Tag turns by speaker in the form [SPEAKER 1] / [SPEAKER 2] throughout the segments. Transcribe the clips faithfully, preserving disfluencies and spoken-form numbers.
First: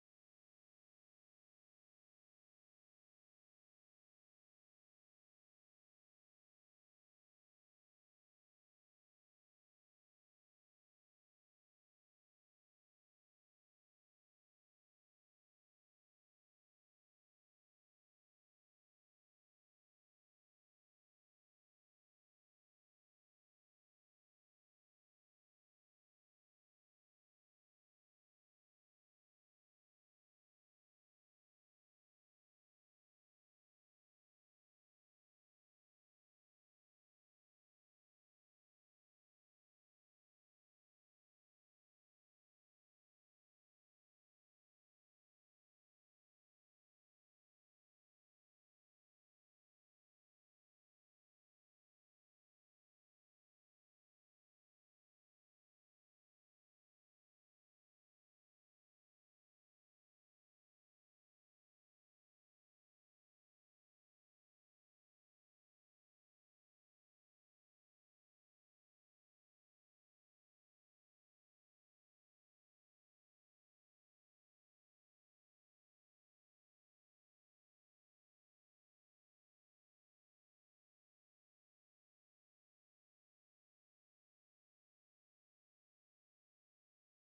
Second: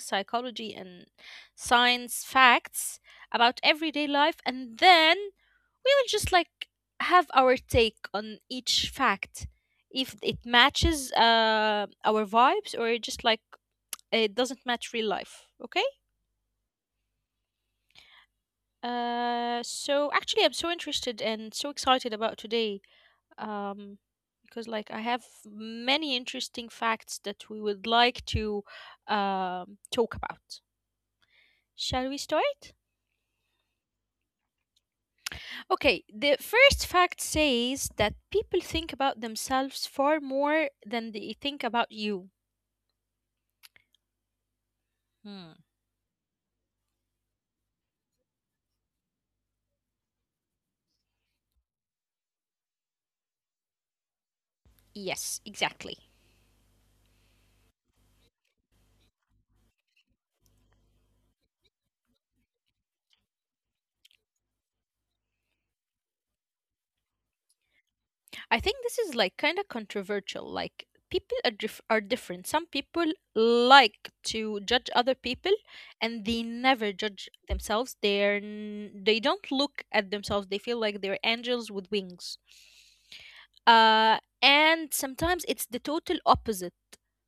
[SPEAKER 1] psychology and science facts about everyday life, and then we will just like have our take on each fact if it matches uh, our vibes or just like it doesn't match real life. Okay. Uh so actually, I'm so interested and so excited about today, um because like I have many interesting facts that we would like to um talk about. Shall we start? Okay, the first fact says that people think about themselves far more than they think about you. Hmm. Yes, exactly. I think this is like kind of controversial. Like people are dif- are different. Some people like to judge other people, and they never judge themselves. They're n- they don't look at themselves. They feel like they're angels with wings. Uh, and sometimes it's the total opposite.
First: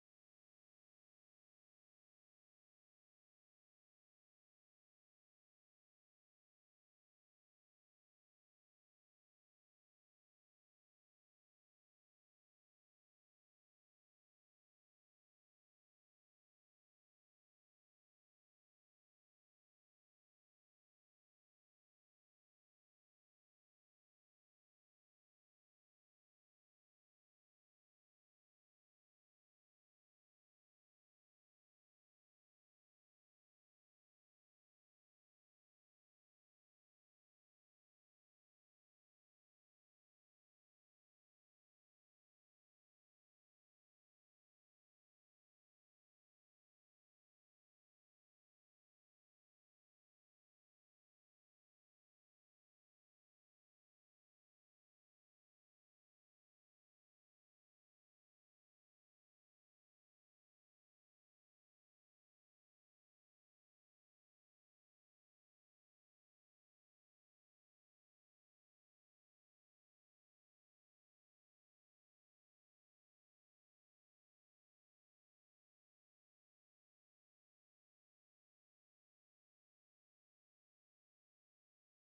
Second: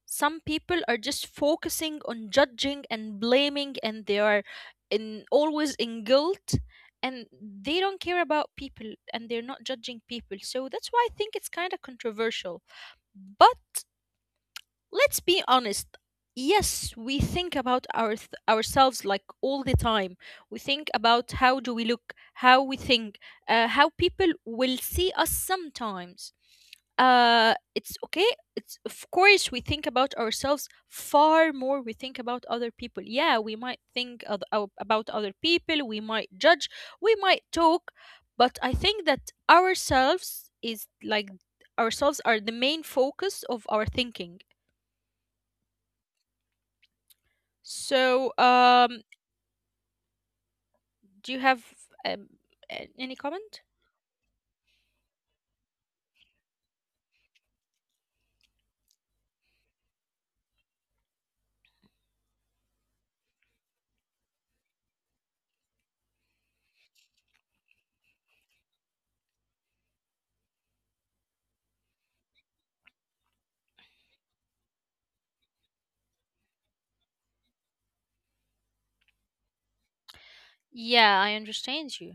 [SPEAKER 1] Some people are just focusing on judging and blaming, and they are in always in guilt, and they don't care about people, and they're not judging people. So that's why I think it's kind of controversial, but let's be honest. Yes, we think about our th- ourselves like all the time. We think about how do we look, how we think, uh, how people will see us sometimes. Uh, it's okay. It's of course we think about ourselves far more. We think about other people. Yeah, we might think of, of- about other people. We might judge. We might talk, but I think that ourselves is like ourselves are the main focus of our thinking. So, um, do you have um, a- any comment? Yeah, I understand you.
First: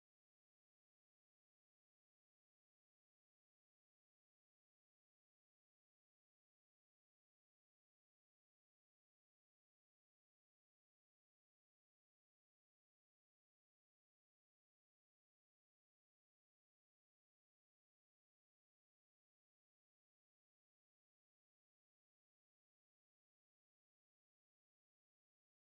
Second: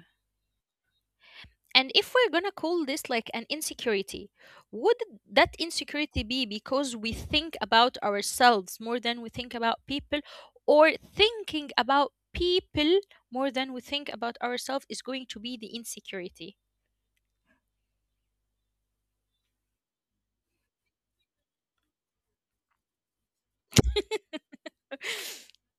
[SPEAKER 1] And if we're gonna call this like an insecurity, would that insecurity be because we think about ourselves more than we think about people, or thinking about people more than we think about ourselves is going to be the insecurity?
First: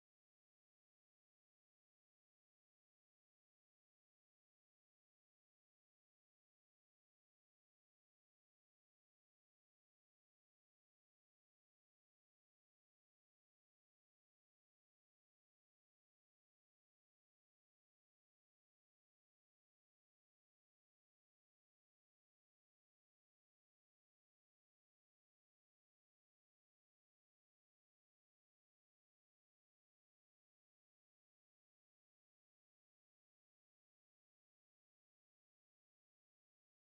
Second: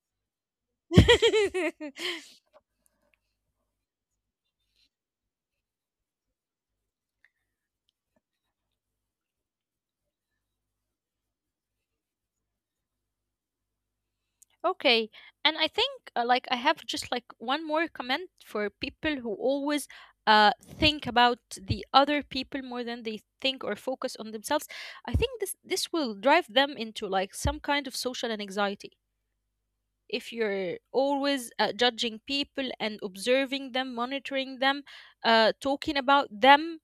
[SPEAKER 1] Okay, and I think uh, like I have just like one more comment for people who always uh think about the other people more than they think or focus on themselves. I think this this will drive them into like some kind of social anxiety. If you're always uh, judging people and observing them, monitoring them, uh, talking about them,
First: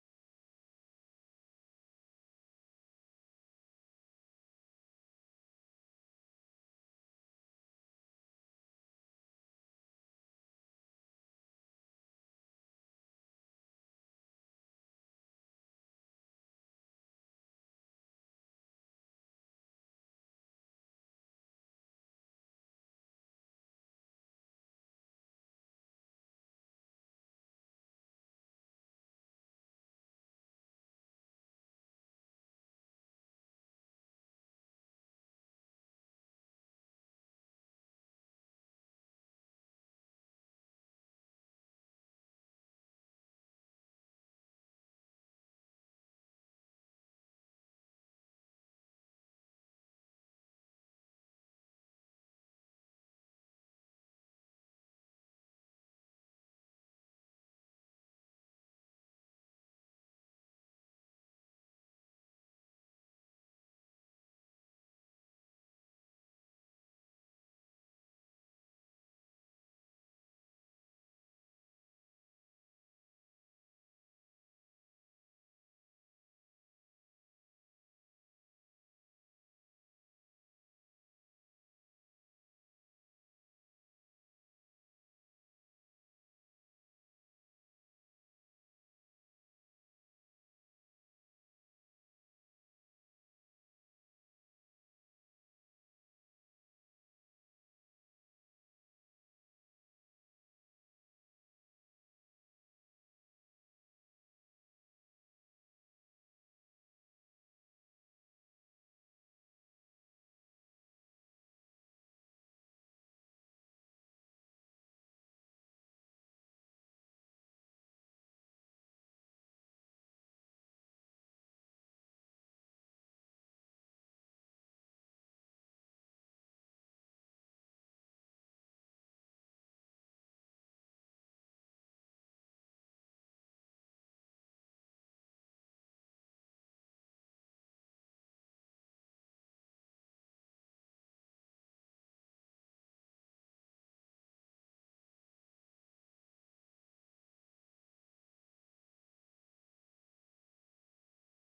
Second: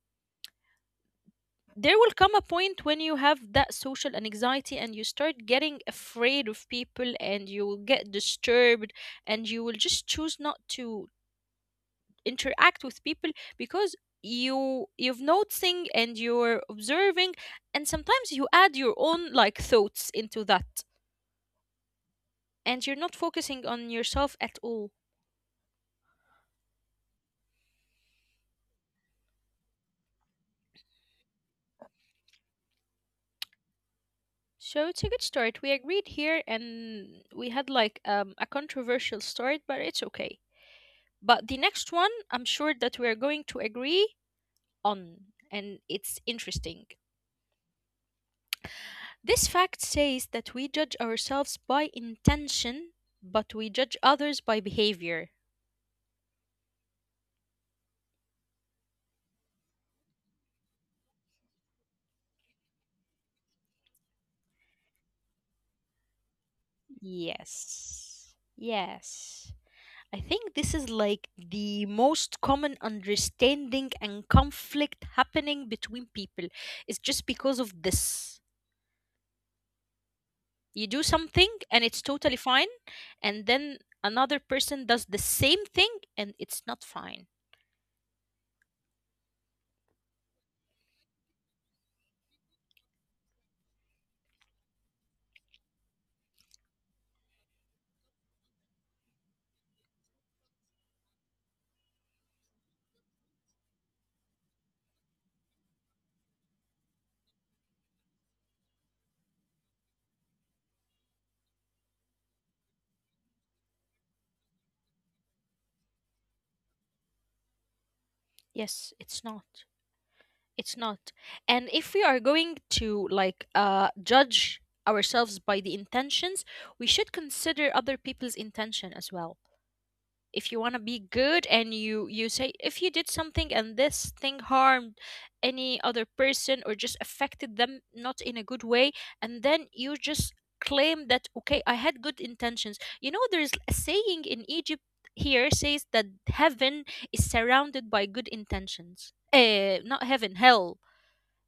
[SPEAKER 1] there will come a point when you have that social anxiety, and you start getting afraid of people, and you will get disturbed, and you will just choose not to interact with people, because you you've noticing and you're observing, and sometimes you add your own like thoughts into that, and you're not focusing on yourself at all. So it's a good start. We agreed here, and we had like um, a controversial start, but it's okay. But the next one, I'm sure that we are going to agree on, and it's interesting. This fact says that we judge ourselves by intention, but we judge others by behavior. Yes. Yes. I think this is like the most common understanding and conflict happening between people. It's just because of this. You do something and it's totally fine, and then another person does the same thing and it's not fine. Yes, it's not. It's not. And if we are going to like uh judge ourselves by the intentions, we should consider other people's intention as well. If you want to be good, and you you say, if you did something and this thing harmed any other person or just affected them not in a good way, and then you just claim that, okay, I had good intentions. You know, there's a saying in Egypt here, says that heaven is surrounded by good intentions. Uh not heaven, hell.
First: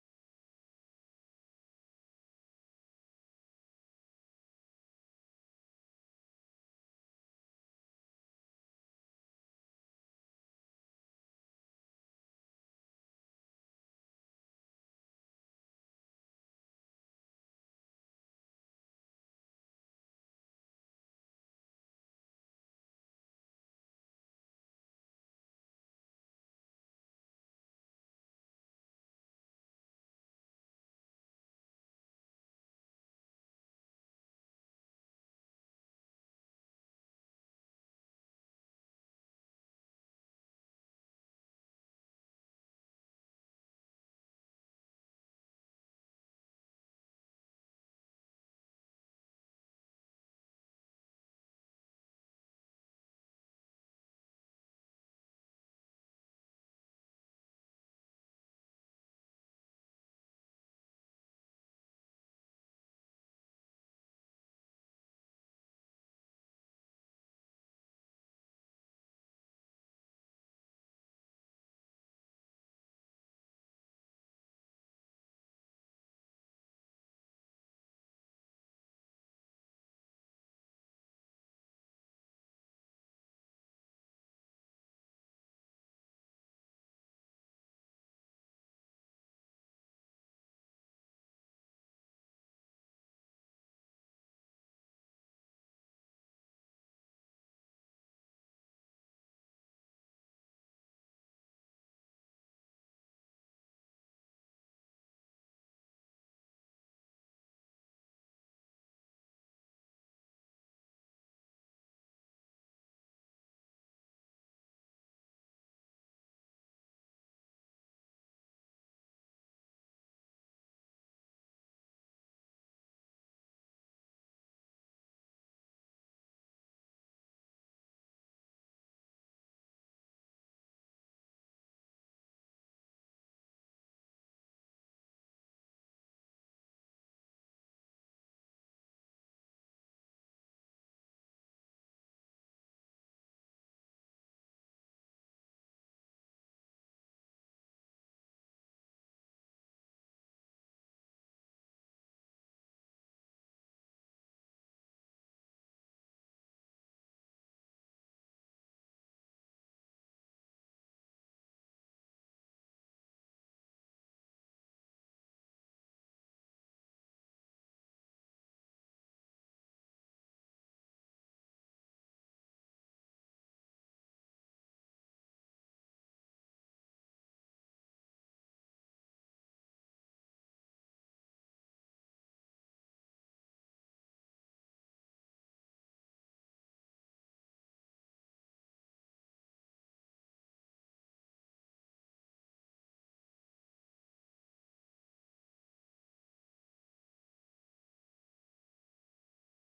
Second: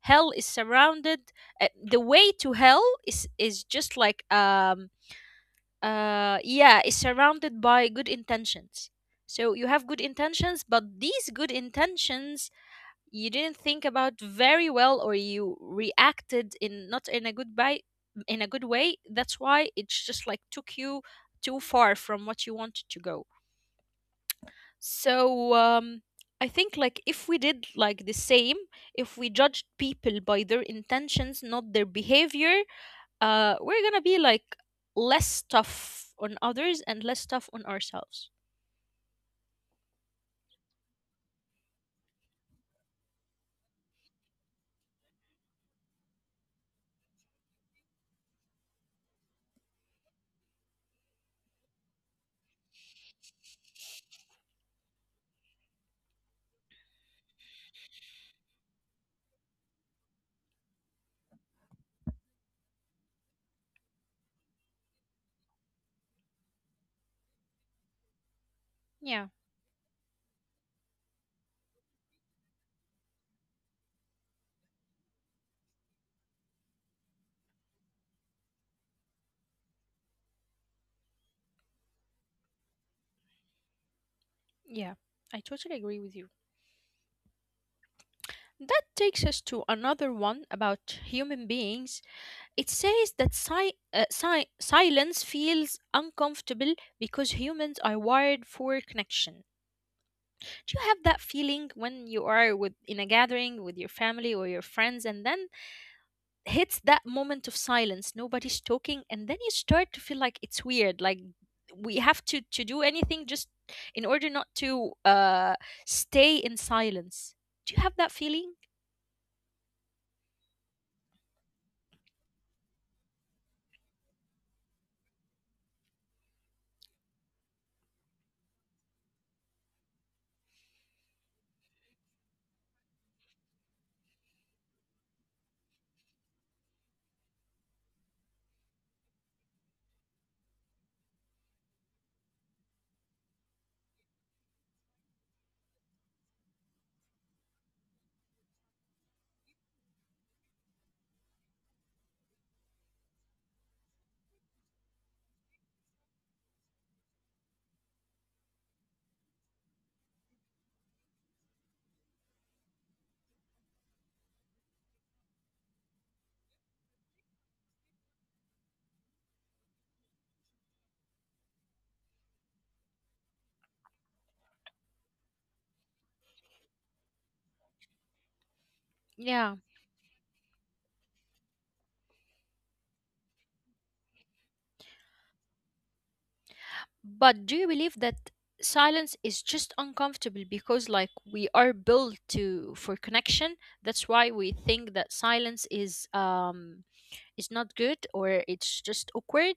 [SPEAKER 1] Hell is surrounded uh, The way to hell is is just like um uh yeah, is surrounded by good intentions. So you have good intentions, but these good intentions, you didn't think about very well, or you reacted in, not in a good by in a good way. That's why it's just like took you too far from what you wanted to go. So, um I think like if we did like the same, if we judged people by their intentions, not their behavior, uh, we're gonna be like less tough on others and less tough on ourselves. Yeah, yeah, I totally agree with you. That takes us to another one about human beings. It says that si- uh, si- silence feels uncomfortable because humans are wired for connection. Do you have that feeling when you are with in a gathering with your family or your friends, and then hits that moment of silence, nobody's talking, and then you start to feel like it's weird, like we have to to do anything just in order not to uh stay in silence. Do you have that feeling? Yeah. But do you believe that silence is just uncomfortable because like we are built to for connection, that's why we think that silence is um is not good, or it's just awkward?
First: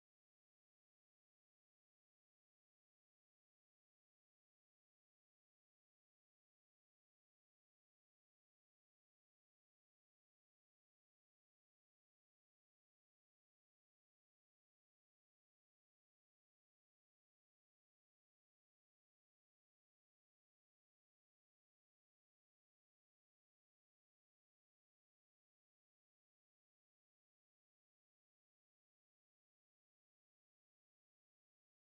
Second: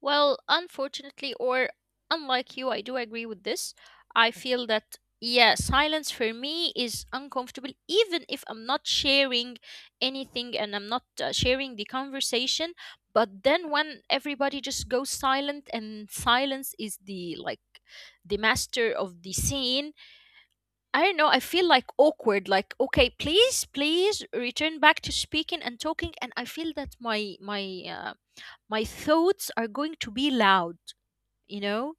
[SPEAKER 1] Well, unfortunately, or unlike you, I do agree with this. I feel that, yeah, silence for me is uncomfortable, even if I'm not sharing anything, and I'm not uh, sharing the conversation. But then when everybody just goes silent and silence is the like the master of the scene, I don't know. I feel like awkward. Like, okay, please, please return back to speaking and talking. And I feel that my my uh, my thoughts are going to be loud. You know,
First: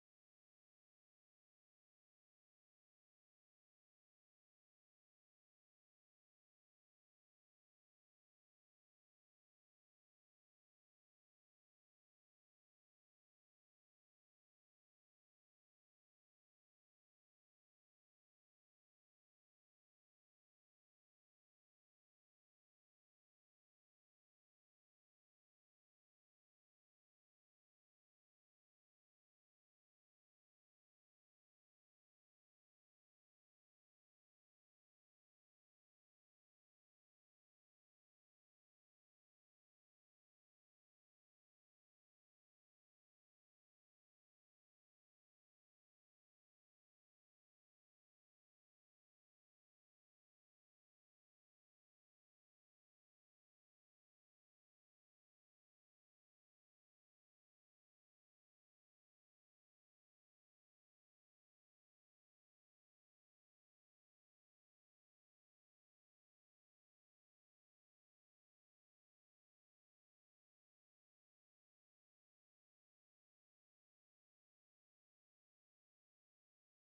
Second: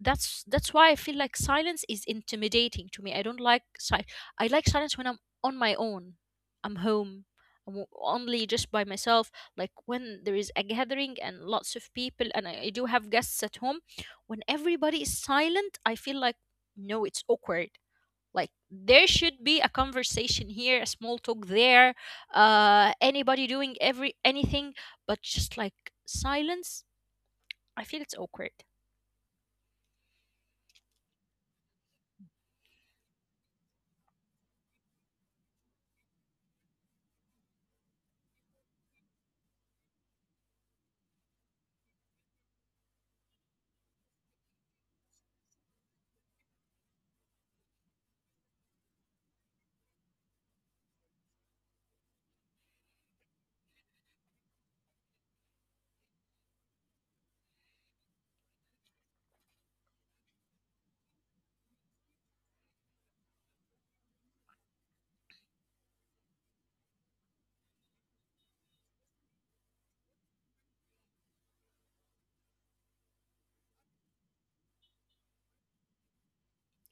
[SPEAKER 1] that's that's why I feel like silence is intimidating to me. I don't like silence. I like silence when I'm on my own. I'm home. I'm o- only just by myself. Like when there is a gathering and lots of people, and I, I do have guests at home. When everybody is silent, I feel like, no, it's awkward. Like there should be a conversation here, a small talk there, uh anybody doing every anything but just like silence. I feel it's awkward.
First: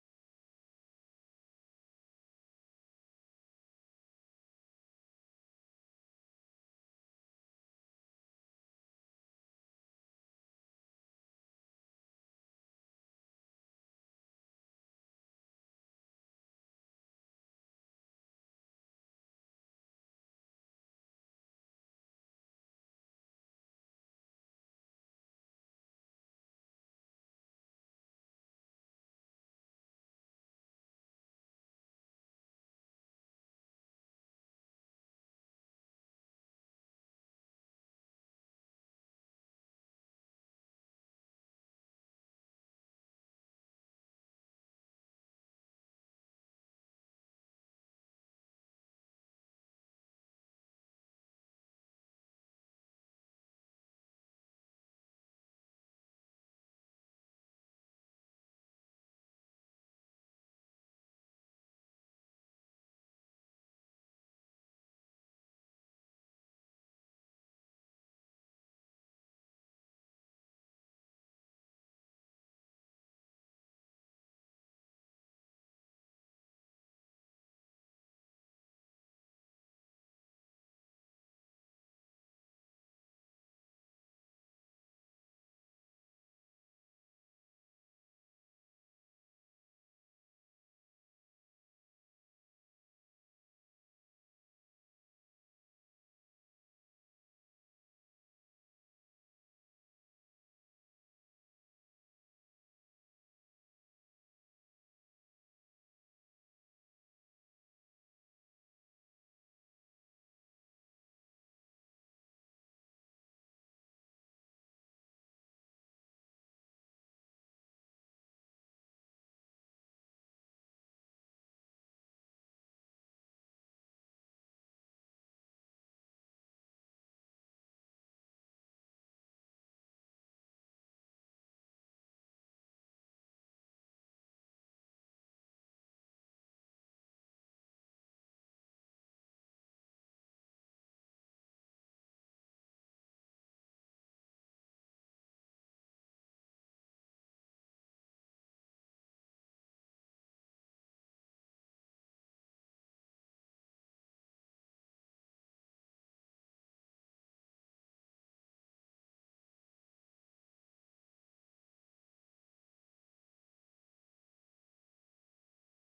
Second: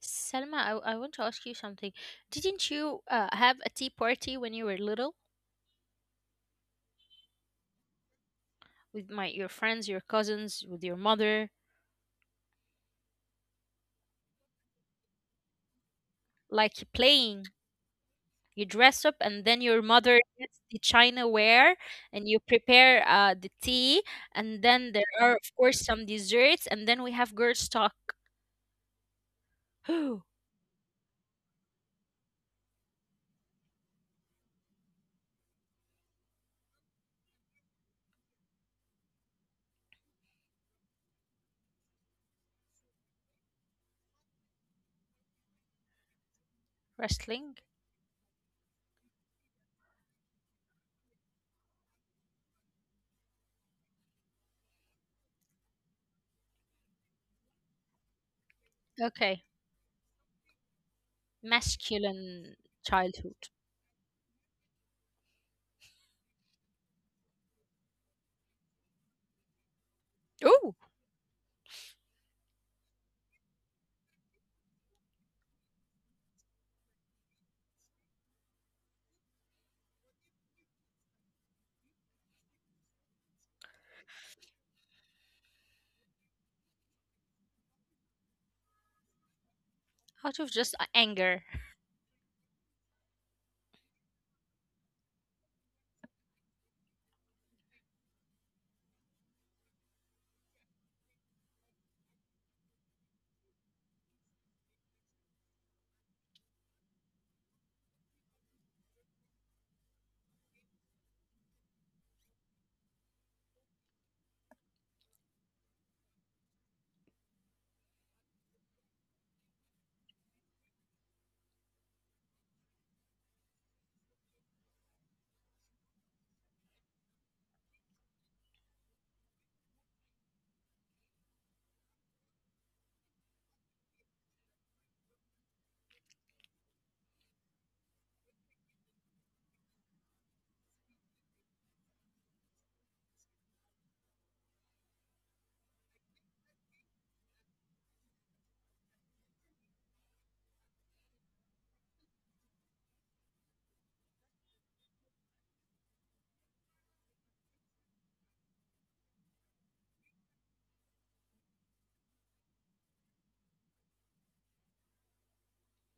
[SPEAKER 1] Selma, I, I want to ask you something. Didn't you uh, have a tea party when you were little with my your friends, your cousins, with your mother? Like playing, you dress up, and then your mother gets the chinaware, and you prepare uh, the tea, and then there are of course some desserts, and then we have girls talk. Wrestling? Okay. Masculine childhood. Oh, out of just a- anger.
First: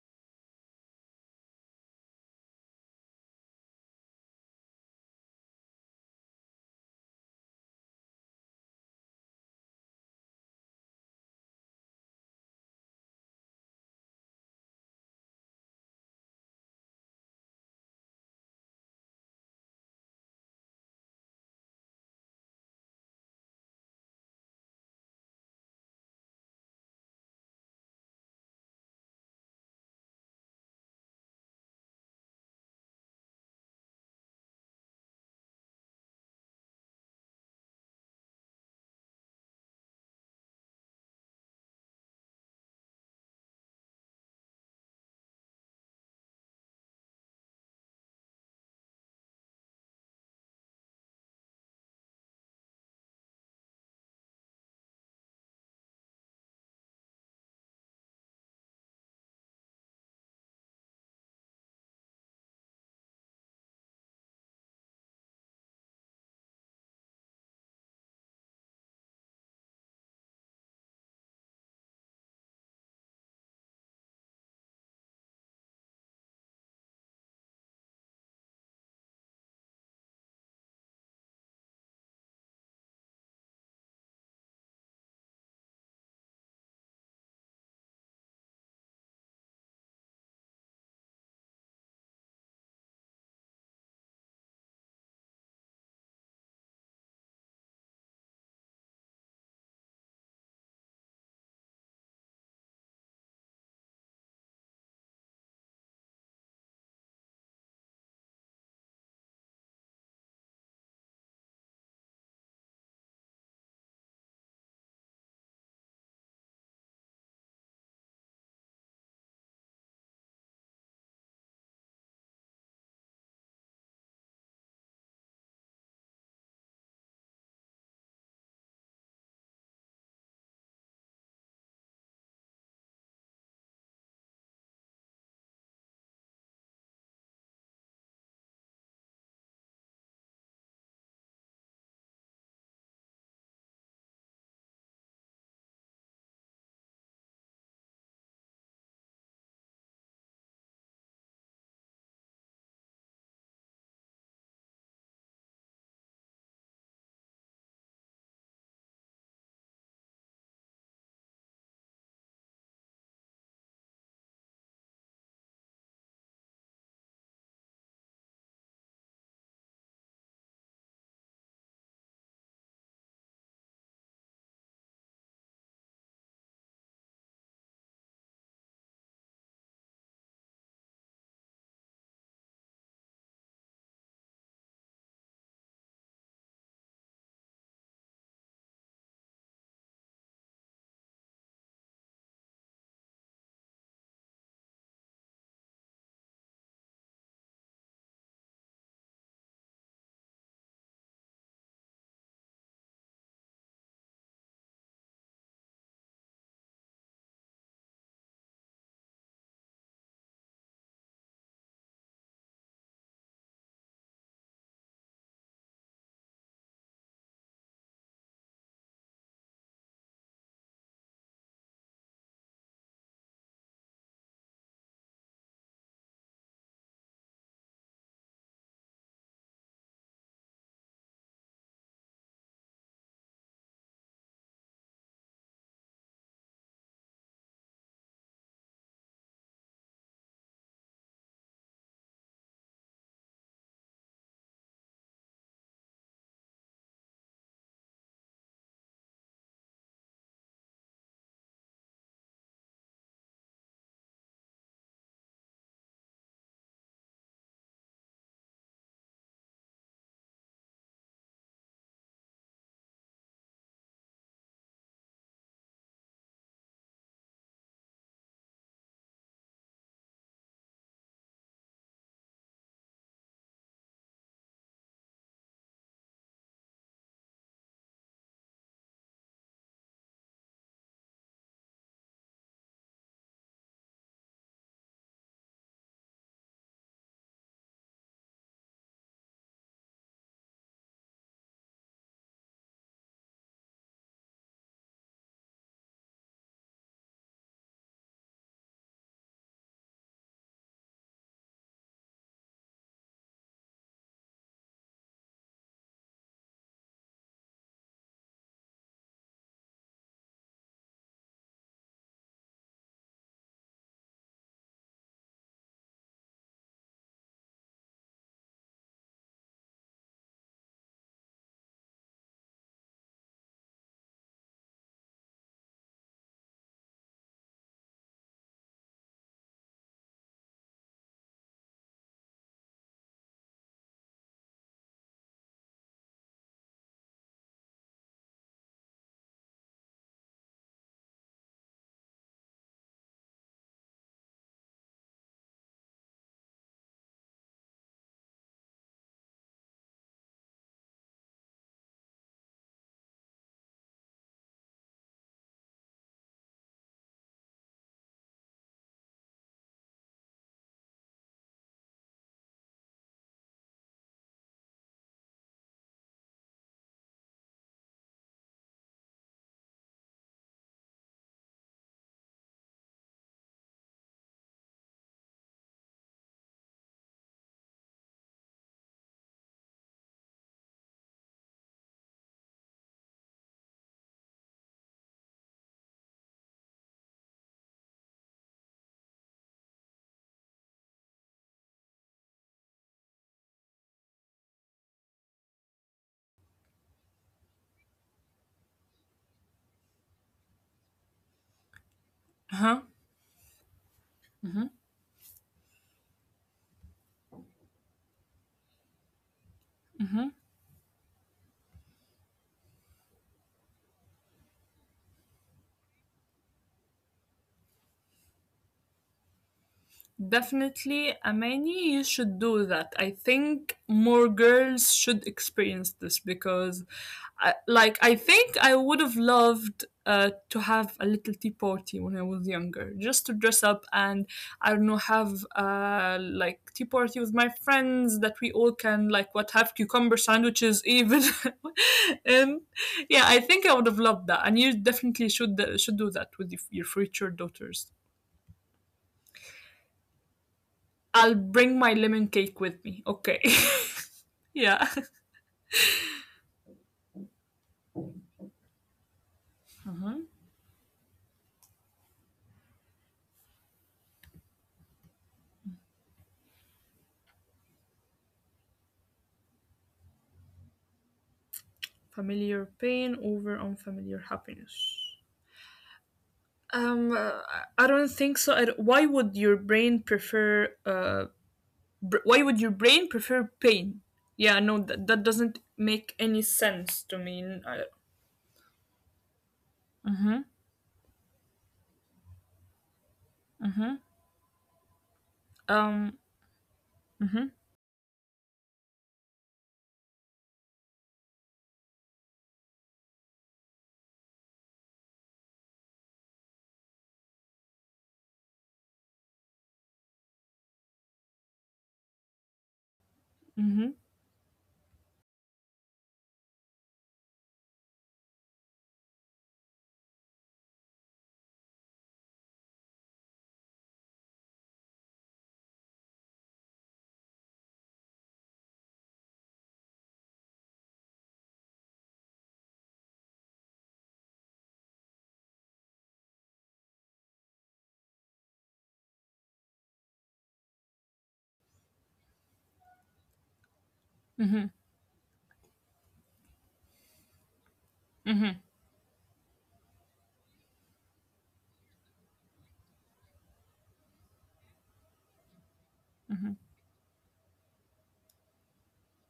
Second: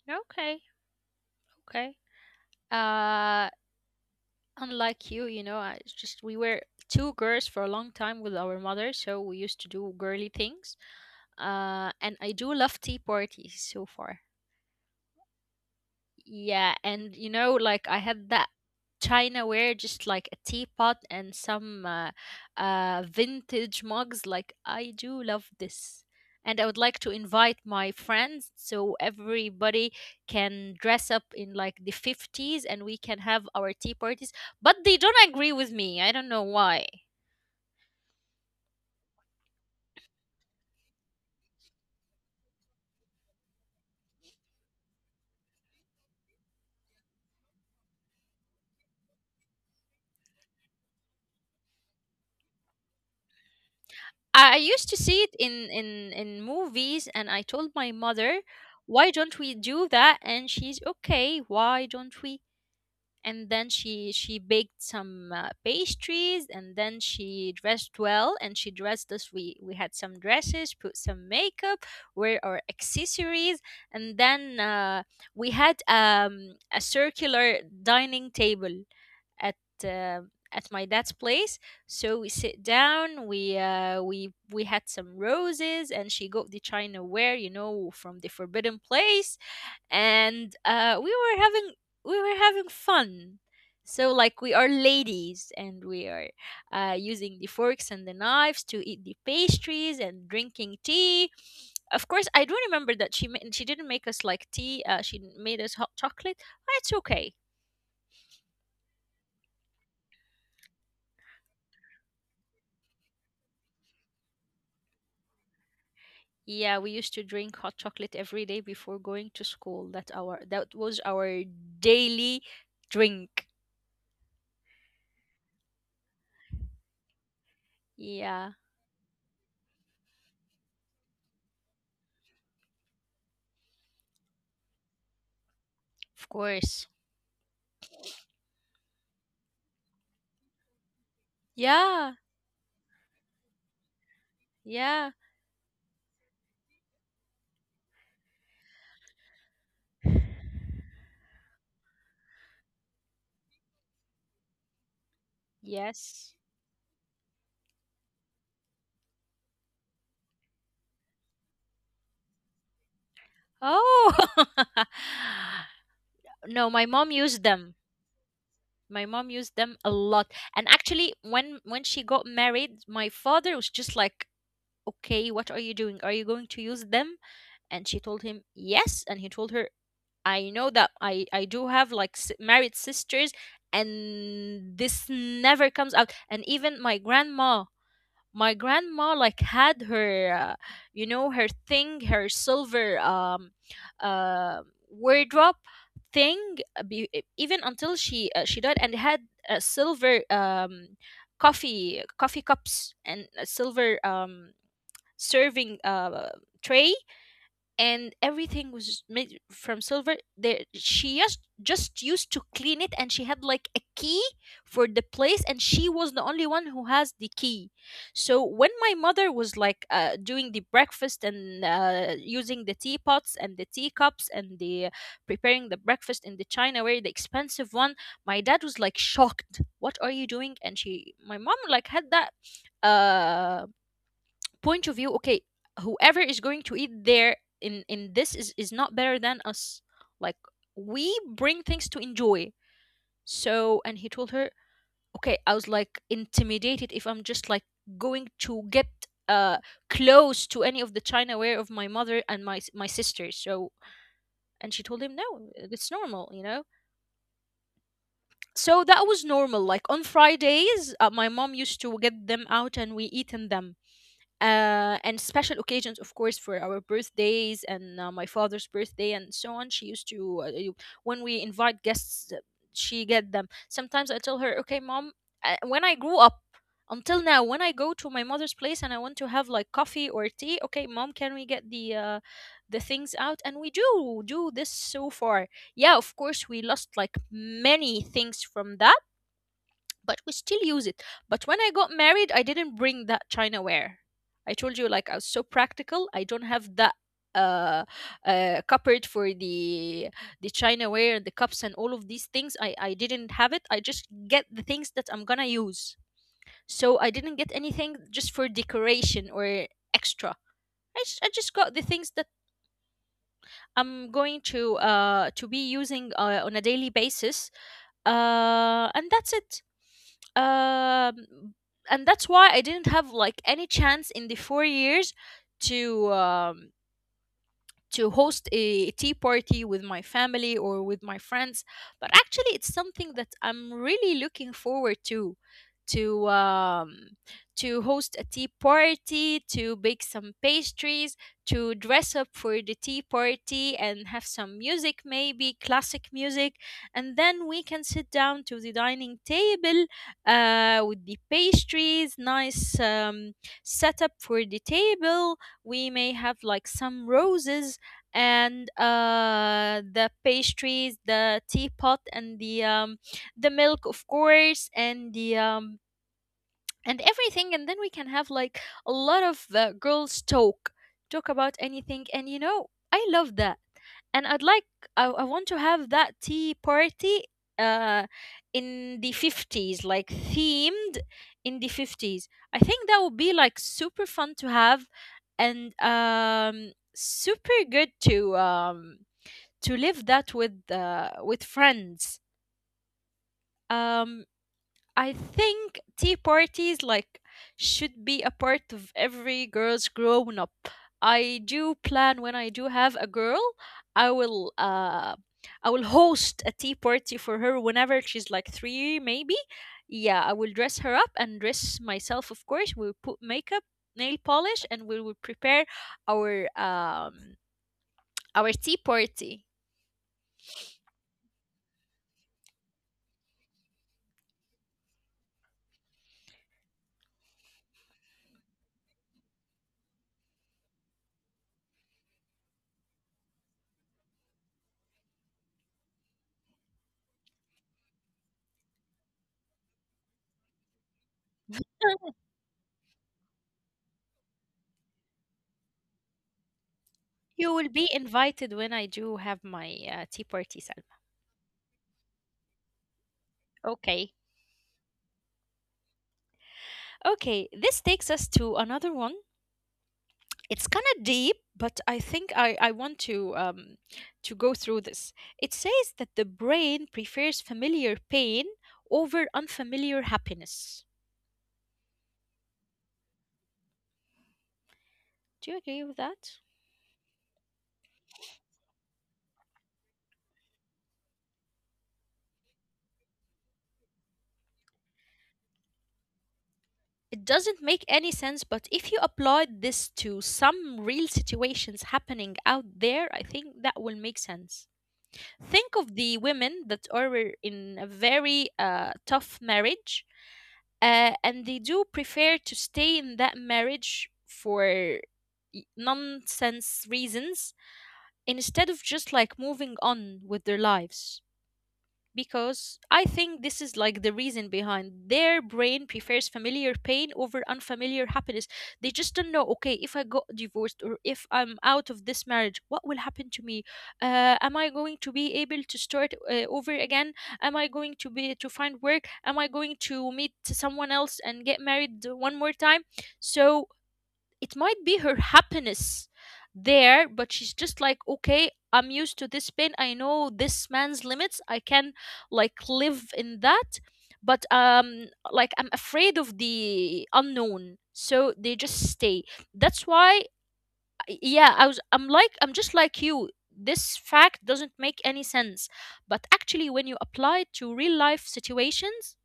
[SPEAKER 1] Okay, okay. Uh, unlike you, you know, I just we were two girls for a long time with our mother, so we used to do girly things. Uh, and I do love tea parties so far. Yeah, and you know, like I had that Chinaware, just like a teapot and some uh, uh, vintage mugs. Like I do love this, and I would like to invite my friends so everybody can dress up in like the fifties, and we can have our tea parties. But they don't agree with me. I don't know why. I, I used to see it in in in movies, and I told my mother. Why don't we do that? And she's okay. Why don't we? And then she she baked some uh, pastries, and then she dressed well, and she dressed us. We we had some dresses, put some makeup, wear our accessories, and then uh, we had um, a circular dining table at uh, at my dad's place. So we sit down. We uh, we we had some roses, and she got the china ware, you know, from the forbidden place. And uh, we were having we were having fun. So like we are ladies, and we are uh, using the forks and the knives to eat the pastries and drinking tea. Of course, I do remember that she ma- she didn't make us like tea. Uh, she made us hot chocolate. But it's okay. Yeah, we used to drink hot chocolate every day before going to school. That our that was our daily drink. Yeah, of course. Yeah, yeah, yes. Oh. No, my mom used them. My mom used them a lot. And actually, when when she got married, my father was just like, "Okay, what are you doing? Are you going to use them?" And she told him, "Yes." And he told her, "I know that I I do have like s- married sisters and this never comes out." And even my grandma my grandma like had her uh, you know her thing, her silver um uh wardrobe thing, uh, be, e- even until she uh, she died. And had uh, silver um coffee coffee cups and a silver um serving uh tray, and everything was made from silver there. She just just used to clean it, and she had like a key for the place, and she was the only one who has the key. So when my mother was like uh, doing the breakfast and uh, using the teapots and the teacups and the preparing the breakfast in the chinaware, the expensive one, my dad was like shocked, what are you doing? And she my mom like had that uh point of view. Okay, whoever is going to eat there in in this is is not better than us, like we bring things to enjoy. So and he told her, okay, I was like intimidated if I'm just like going to get uh close to any of the china ware of my mother and my s- my sister. So and she told him, no, it's normal, you know. So that was normal, like on Fridays uh, my mom used to get them out and we eat in them, uh, and special occasions, of course, for our birthdays and uh, my father's birthday and so on. She used to, uh, you- when we invite guests, uh, she get them. Sometimes I tell her, okay, mom, uh, when I grew up until now, when I go to my mother's place and I want to have like coffee or tea, okay, mom, can we get the uh, the things out? And we do do this so far. Yeah, of course, we lost like many things from that, but we still use it. But when I got married, I didn't bring that chinaware. I told you, like, I was so practical. I don't have that uh, uh cupboard for the the chinaware and the cups and all of these things. I I didn't have it. I just get the things that I'm gonna use. So I didn't get anything just for decoration or extra. I just, I just got the things that I'm going to uh to be using uh, on a daily basis, uh, and that's it. Um, and that's why I didn't have like any chance in the four years to um, to host a tea party with my family or with my friends. But actually it's something that I'm really looking forward to, to um, to host a tea party, to bake some pastries, to dress up for the tea party and have some music, maybe classic music, and then we can sit down to the dining table uh, with the pastries, nice um, setup for the table. We may have like some roses and uh, the pastries, the teapot, and the um, the milk, of course, and the um, and everything. And then we can have like a lot of uh, girls talk, talk about anything, and you know, I love that. And I'd like, i, I want to have that tea party uh in the fifties, like themed in the fifties. I think that would be like super fun to have, and um super good to um to live that with uh with friends. um I think tea parties like should be a part of every girl's grown up. I do plan, when I do
[SPEAKER 2] Uh-huh.
[SPEAKER 1] have a girl, I will
[SPEAKER 2] Mhm,
[SPEAKER 1] uh I will host a tea party for her whenever she's like three maybe.
[SPEAKER 2] mhm.
[SPEAKER 1] Yeah, I will dress her up and dress myself, of course. We'll put makeup, nail polish, and we will prepare our um our tea party.
[SPEAKER 2] Definitely, Amani, you should do that. I think more girls should experience this because, I, like, I think I would have loved uh, to have a little tea party when I was younger, just to dress up and I don't know, have uh, like tea party with my friends that we all can like what have cucumber sandwiches even, and yeah, I think I would have loved that. And you definitely should uh, should do that with your future
[SPEAKER 1] You will
[SPEAKER 2] daughters.
[SPEAKER 1] be invited when I do have my uh, tea party, Salma.
[SPEAKER 2] I'll bring my lemon cake with me. Okay.
[SPEAKER 1] Okay.
[SPEAKER 2] Yeah.
[SPEAKER 1] Okay, this takes us to another one.
[SPEAKER 2] Uh-huh.
[SPEAKER 1] It's kind of deep, but I think I, I want to um, to go through this. It says that the brain prefers familiar pain over unfamiliar happiness.
[SPEAKER 2] Familiar pain over unfamiliar happiness.
[SPEAKER 1] Do you agree with that?
[SPEAKER 2] Um, uh, I don't think so. I don't- Why would your brain prefer? Uh, br- why would your brain prefer pain? Yeah, no, that that doesn't make any sense to
[SPEAKER 1] It
[SPEAKER 2] me.
[SPEAKER 1] doesn't
[SPEAKER 2] I.
[SPEAKER 1] make any sense, but if you apply this to some real situations happening out there, I think that will make sense. Think of
[SPEAKER 2] Um.
[SPEAKER 1] the women that are
[SPEAKER 2] Mm-hmm.
[SPEAKER 1] in a very uh, tough marriage, uh, and they do prefer to stay in that marriage for y- nonsense reasons, instead of just like moving on with their lives, because I think this is
[SPEAKER 2] Mm-hmm.
[SPEAKER 1] like the reason behind their brain prefers familiar pain over unfamiliar happiness. They just don't know, okay, if I got divorced or if I'm out of this marriage, what will happen to me? Uh, am I going to be able to start uh, over again? Am I going to be to find work? Am I going to meet someone else and get married one more time? So it might be her happiness there, but she's just like, okay, I'm used to this pain, I know this man's limits, I can like live in that. But
[SPEAKER 2] Mm-hmm.
[SPEAKER 1] um like I'm afraid of the unknown, so they just stay. That's why, yeah, i was I'm like, I'm just like you, this fact doesn't make any sense. But actually when you apply it to real life situations,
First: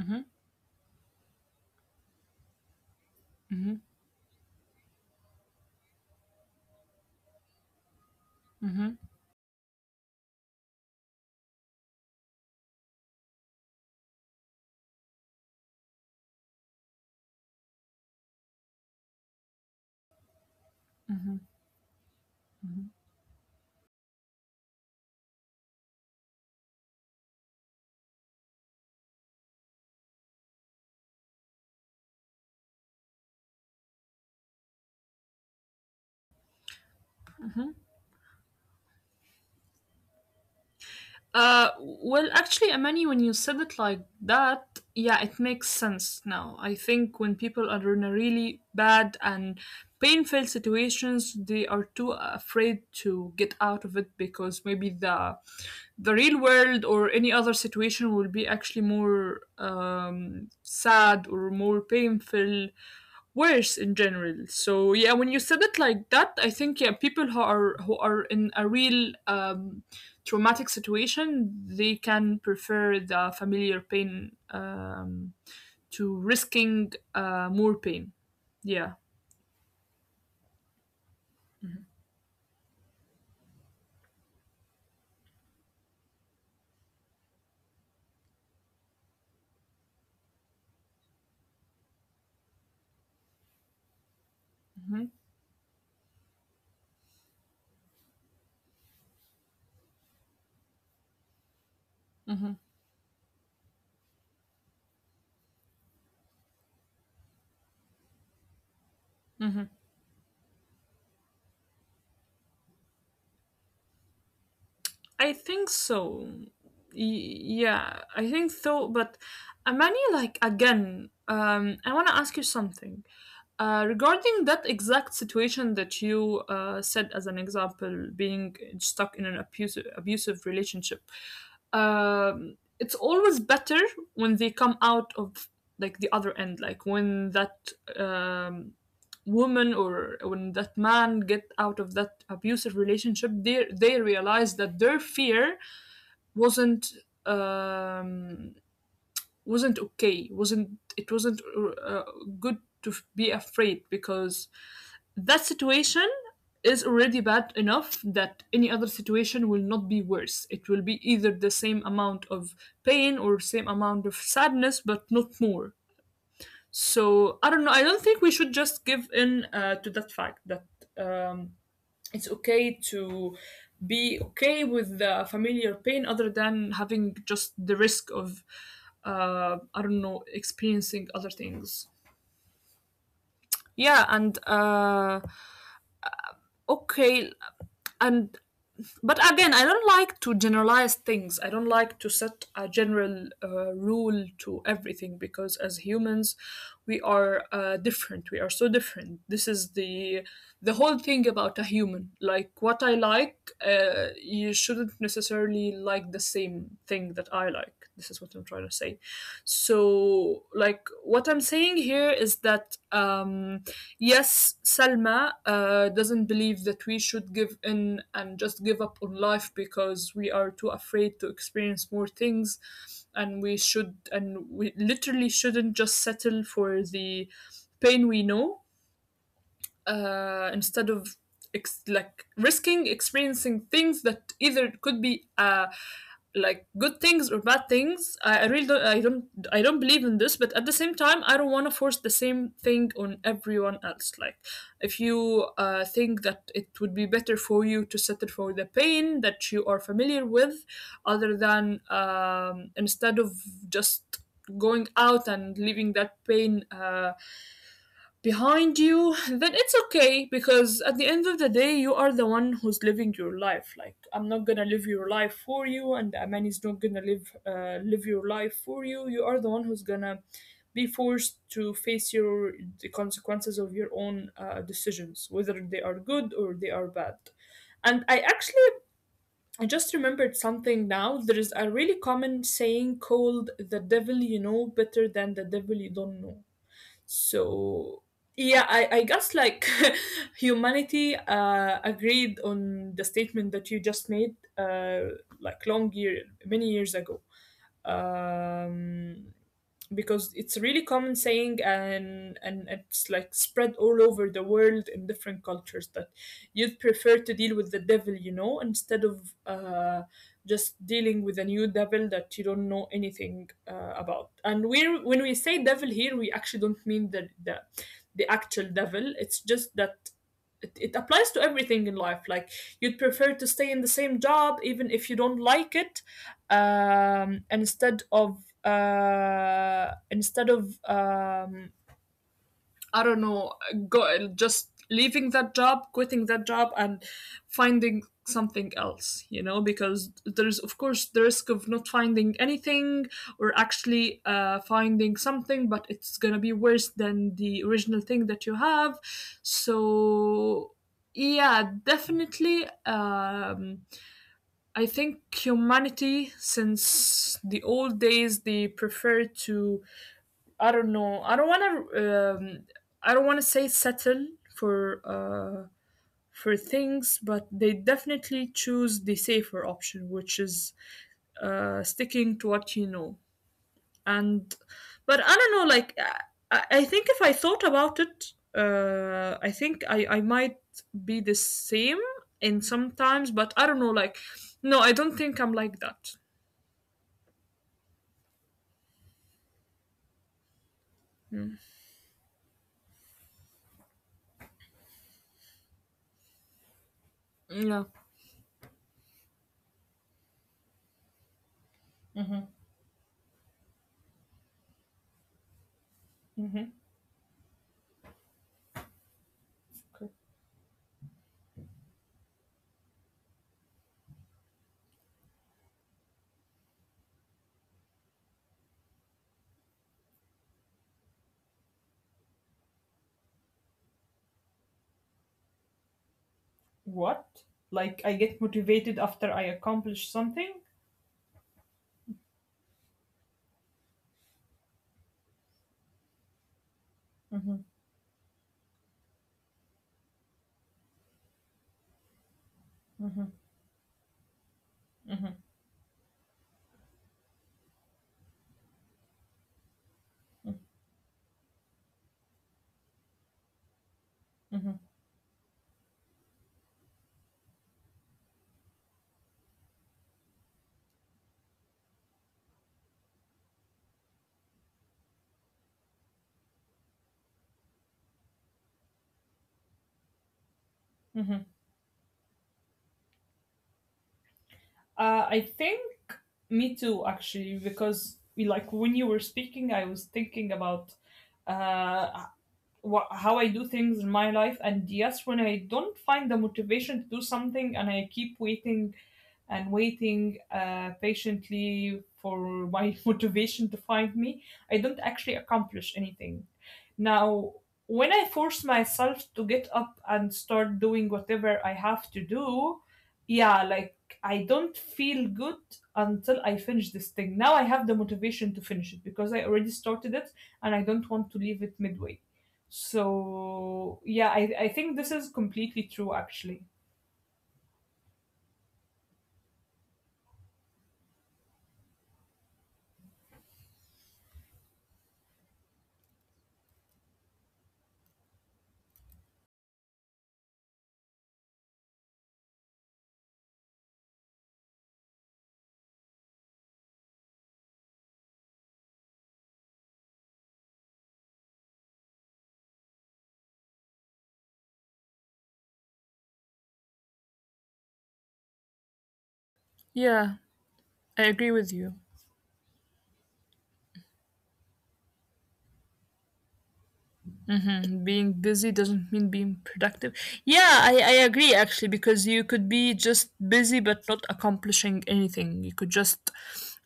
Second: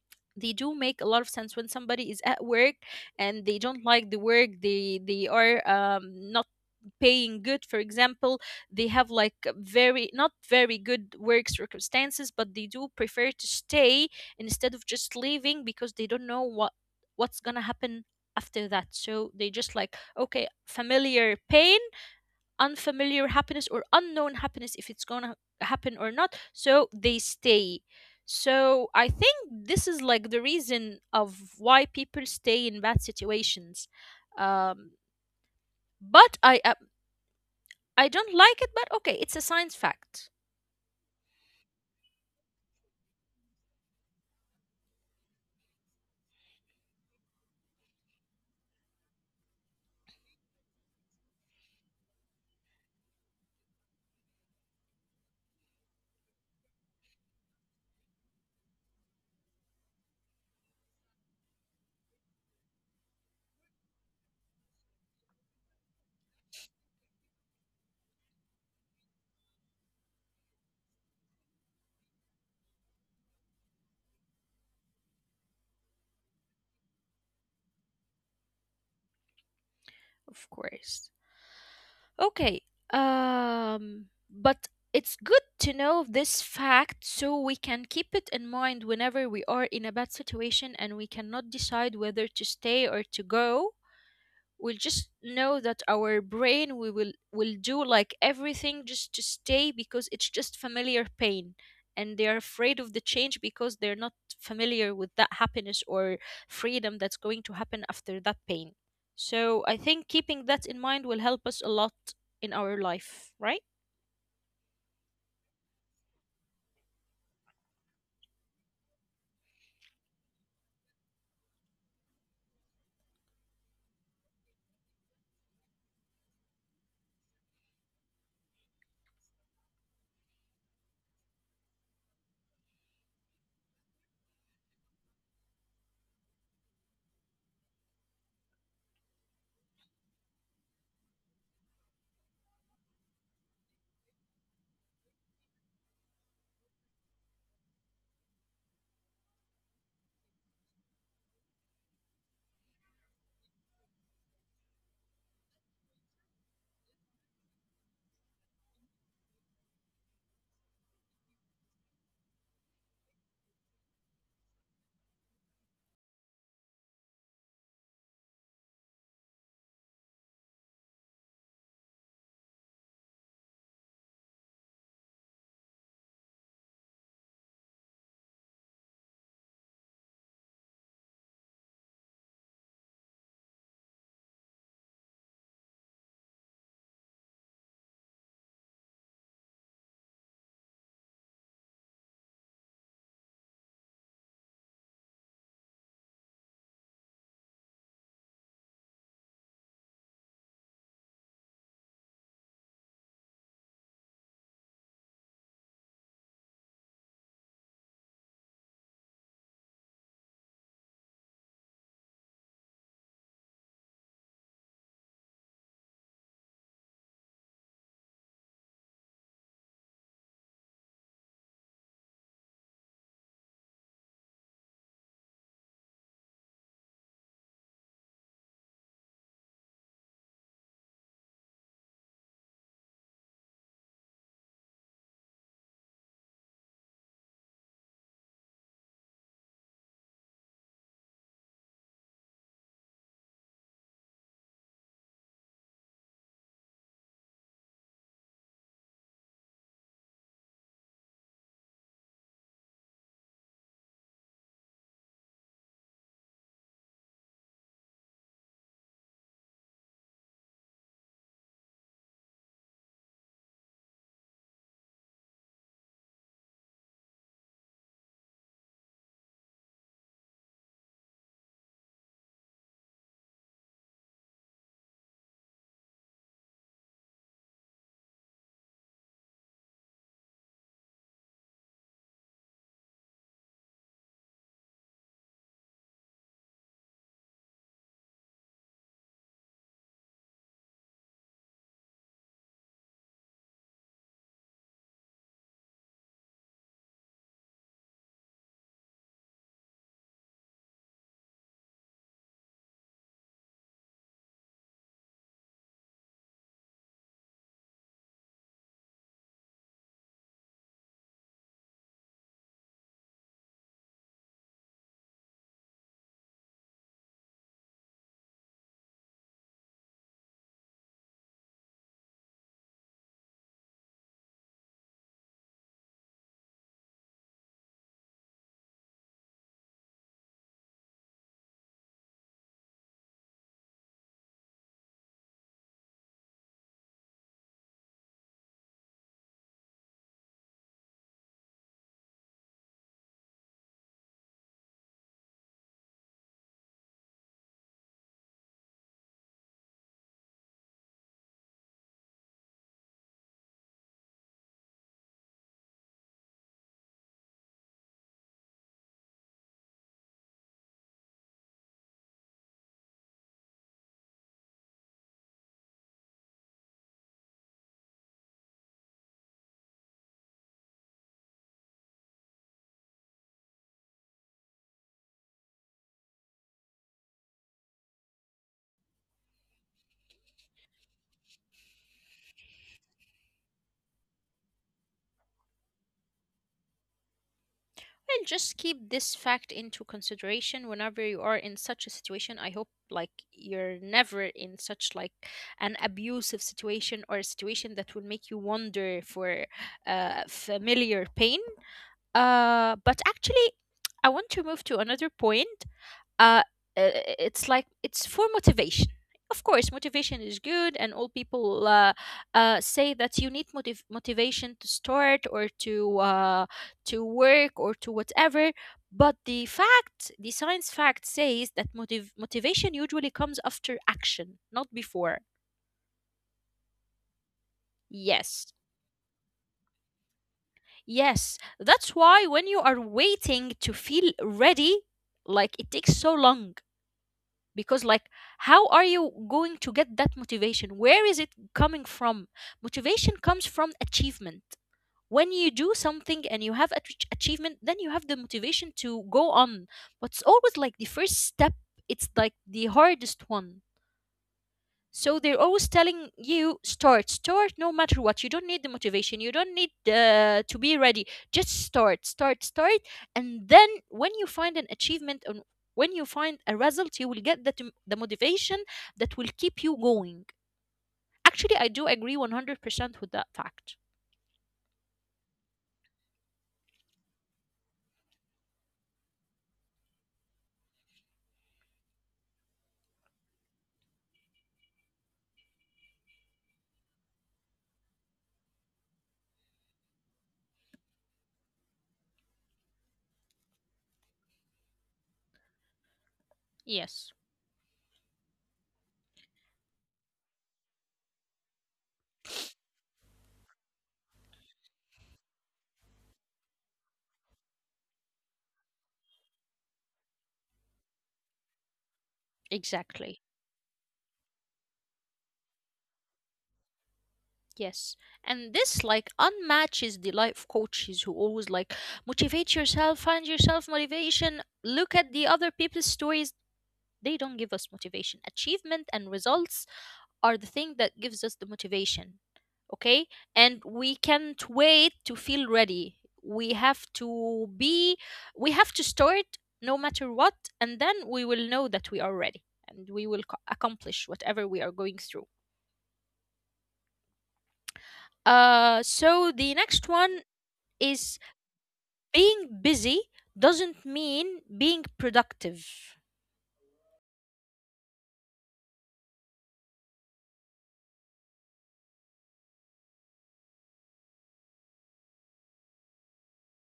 [SPEAKER 2] Mm-hmm.
[SPEAKER 1] they do make a lot of sense. When somebody is at work and they
[SPEAKER 2] Mm-hmm.
[SPEAKER 1] don't like the work, they they are um, not paying good, for example. They
[SPEAKER 2] Mm-hmm.
[SPEAKER 1] have like very not very good work circumstances, but they do prefer to stay instead of just leaving because they don't know what what's gonna happen after that. So they just like, okay, familiar pain, unfamiliar happiness or unknown happiness, if it's going to happen or not, so they stay. So I think this is like the reason of why people stay in bad situations. um but i uh, I don't like it, but okay, it's a science fact.
[SPEAKER 2] Uh, well, actually, Amani, when you said it like that, yeah, it makes sense now. I think when people are in a really bad and painful situations, they are too afraid to get out of it because maybe the the real world or any other situation will be actually more um, sad or more painful, worse in general. So yeah, when you said it like that, I think, yeah, people who are who are in a real, um traumatic situation, they can prefer the familiar pain, um, to risking uh, more pain. Yeah.
[SPEAKER 1] Of course. Okay. um but it's good to know this fact so we can keep it in mind whenever we are in a bad situation and we cannot decide whether to stay or to go. We'll just know that our brain we will will do like everything just to stay because it's just familiar pain, and they are afraid of the change because they're not familiar with that happiness or freedom that's going to happen after that pain.
[SPEAKER 2] hmm
[SPEAKER 1] So I think keeping that in mind will help us a lot in our life, right?
[SPEAKER 2] I think so. Y- yeah, I think so. But Amani, like again, um, I want to ask you something uh, regarding that exact situation that you uh, said as an example, being stuck in an abusive abusive relationship. Um, it's always better when they come out of like the other end, like when that um, woman or when that man get out of that abusive relationship, they they realize that their fear wasn't, um wasn't okay, wasn't it, wasn't, uh, good to be afraid because that situation is already bad enough that any other situation will not be worse. It will be either the same amount of pain or same amount of sadness, but not more. So I don't know. I don't think we should just give in uh, to that fact that um, it's okay to be okay with the familiar pain other than having just the risk of uh, I don't know, experiencing other things. Yeah, and uh, okay, and. But again, I don't like to generalize things. I don't like to set a general uh, rule to everything because as humans, we are uh, different. We are so different. This is the the whole thing about a human. Like what I like, uh, you shouldn't necessarily like the same thing that I like. This is sex is what I'm trying to say. So like what I'm saying here is that, um yes, Salma uh, doesn't believe that we should give in and just give up on life because we are too afraid to experience more things, and we should, and we literally shouldn't just settle for the pain we know, uh, instead of ex- like risking experiencing things that either could be uh, like good things or bad things. I, I really don't, I don't I don't believe in this, but at the same time, I don't want to force the same thing on everyone else. Like, if you uh, think that it would be better for you to settle for the pain that you are familiar with, other than um, instead of just going out and leaving that pain uh, behind you, then it's okay because at the end of the day, you are the one who's living your life. Like, I'm not gonna live your life for you, and Aman is not gonna live uh, live your life for you. You are the one who's gonna be forced to face your the consequences of your own uh, decisions, whether they are good or they are bad. And I actually, I just remembered something now. There is a really common saying called "the devil you know better than the devil you don't know." So yeah, I, I guess, like, humanity uh, agreed on the statement that you just made, uh, like long year many years ago, um, because it's a really common saying, and and it's like spread all over the world in different cultures, that you'd prefer to deal with the devil you know instead of uh, just dealing with a new devil that you don't know anything uh, about. And we when we say devil here, we actually don't mean the the, the actual devil. It's just that it, it applies to everything in life, like you'd prefer to stay in the same job even if you don't like it, um instead of uh instead of um I don't know, go just leaving that job, quitting that job, and finding something else, you know because there's of course the risk of not finding anything, or actually uh, finding something but it's gonna be worse than the original thing that you have. So yeah, definitely, um I think humanity, since the old days, they prefer to. I don't know. I don't want to. Um, I don't want to say settle for uh, for things, but they definitely choose the safer option, which is uh, sticking to what you know. And but I don't know, like, i, I think if I thought about it, uh I think i i might be the same in sometimes, but I don't know, like, no, I don't think I'm like that.
[SPEAKER 1] And just keep this fact into consideration whenever you are in such a
[SPEAKER 2] Mm.
[SPEAKER 1] situation. I hope like you're never in such like an abusive situation or a situation that will make
[SPEAKER 2] Yeah.
[SPEAKER 1] you wonder for uh, familiar pain. Uh, but actually, I want to move to another point, uh, uh, it's like it's for motivation. Of course, motivation
[SPEAKER 2] Okay.
[SPEAKER 1] is good, and all people uh, uh, say that you need motiv- motivation to start or to uh, to work or to whatever. But the fact, the science fact says that motiv- motivation usually comes after action, not before.
[SPEAKER 2] What? Like I get
[SPEAKER 1] Yes,
[SPEAKER 2] motivated after I accomplish something?
[SPEAKER 1] yes. That's why when you are waiting to feel ready, like it takes so long,
[SPEAKER 2] Mm-hmm.
[SPEAKER 1] because like how are you going to get that motivation, where is it coming from? Motivation comes from achievement. When you do something and you have ach- achievement, then you have the motivation to go on. But it's always like the first step, it's like the hardest one.
[SPEAKER 2] Mm-hmm.
[SPEAKER 1] So they're always telling you, start, start, no matter what. You don't need the motivation. You don't need uh, to be ready. Just start, start, start. And then when you find an achievement and when you find a result, you will get that m- the motivation that will keep you going.
[SPEAKER 2] Mm-hmm.
[SPEAKER 1] Actually, I do agree one hundred percent with that fact.
[SPEAKER 2] Uh, I think me too, actually, because like when you were speaking, I was thinking about uh, wha how I do things in my life. And yes, when I don't find the motivation to do something and I keep waiting and waiting uh, patiently for my motivation to find me, I don't actually accomplish anything.
[SPEAKER 1] Yes,
[SPEAKER 2] Now, when I force myself to get up and start doing whatever I have to do, yeah, like, I don't feel good until I finish this thing. Now I have the motivation to finish it because I already started it, and I don't want to leave it midway.
[SPEAKER 1] exactly.
[SPEAKER 2] So yeah, I, I think this is completely true, actually.
[SPEAKER 1] Yes. And this like unmatches the life coaches who always like, motivate yourself, find yourself motivation, look at the other people's stories. They don't give us motivation. Achievement and results are the thing that gives us the motivation, okay? And we can't wait to feel ready. We have to be, we have to start no matter what, and then we will know that we are ready and we will co- accomplish whatever we are going through. Uh, so the next
[SPEAKER 2] Yeah,
[SPEAKER 1] one
[SPEAKER 2] I
[SPEAKER 1] is,
[SPEAKER 2] agree with you.
[SPEAKER 1] being busy doesn't mean being productive.
[SPEAKER 2] hmm Being busy doesn't mean being productive. Yeah, I, I agree, actually, because you could be just busy but not accomplishing anything. You could just,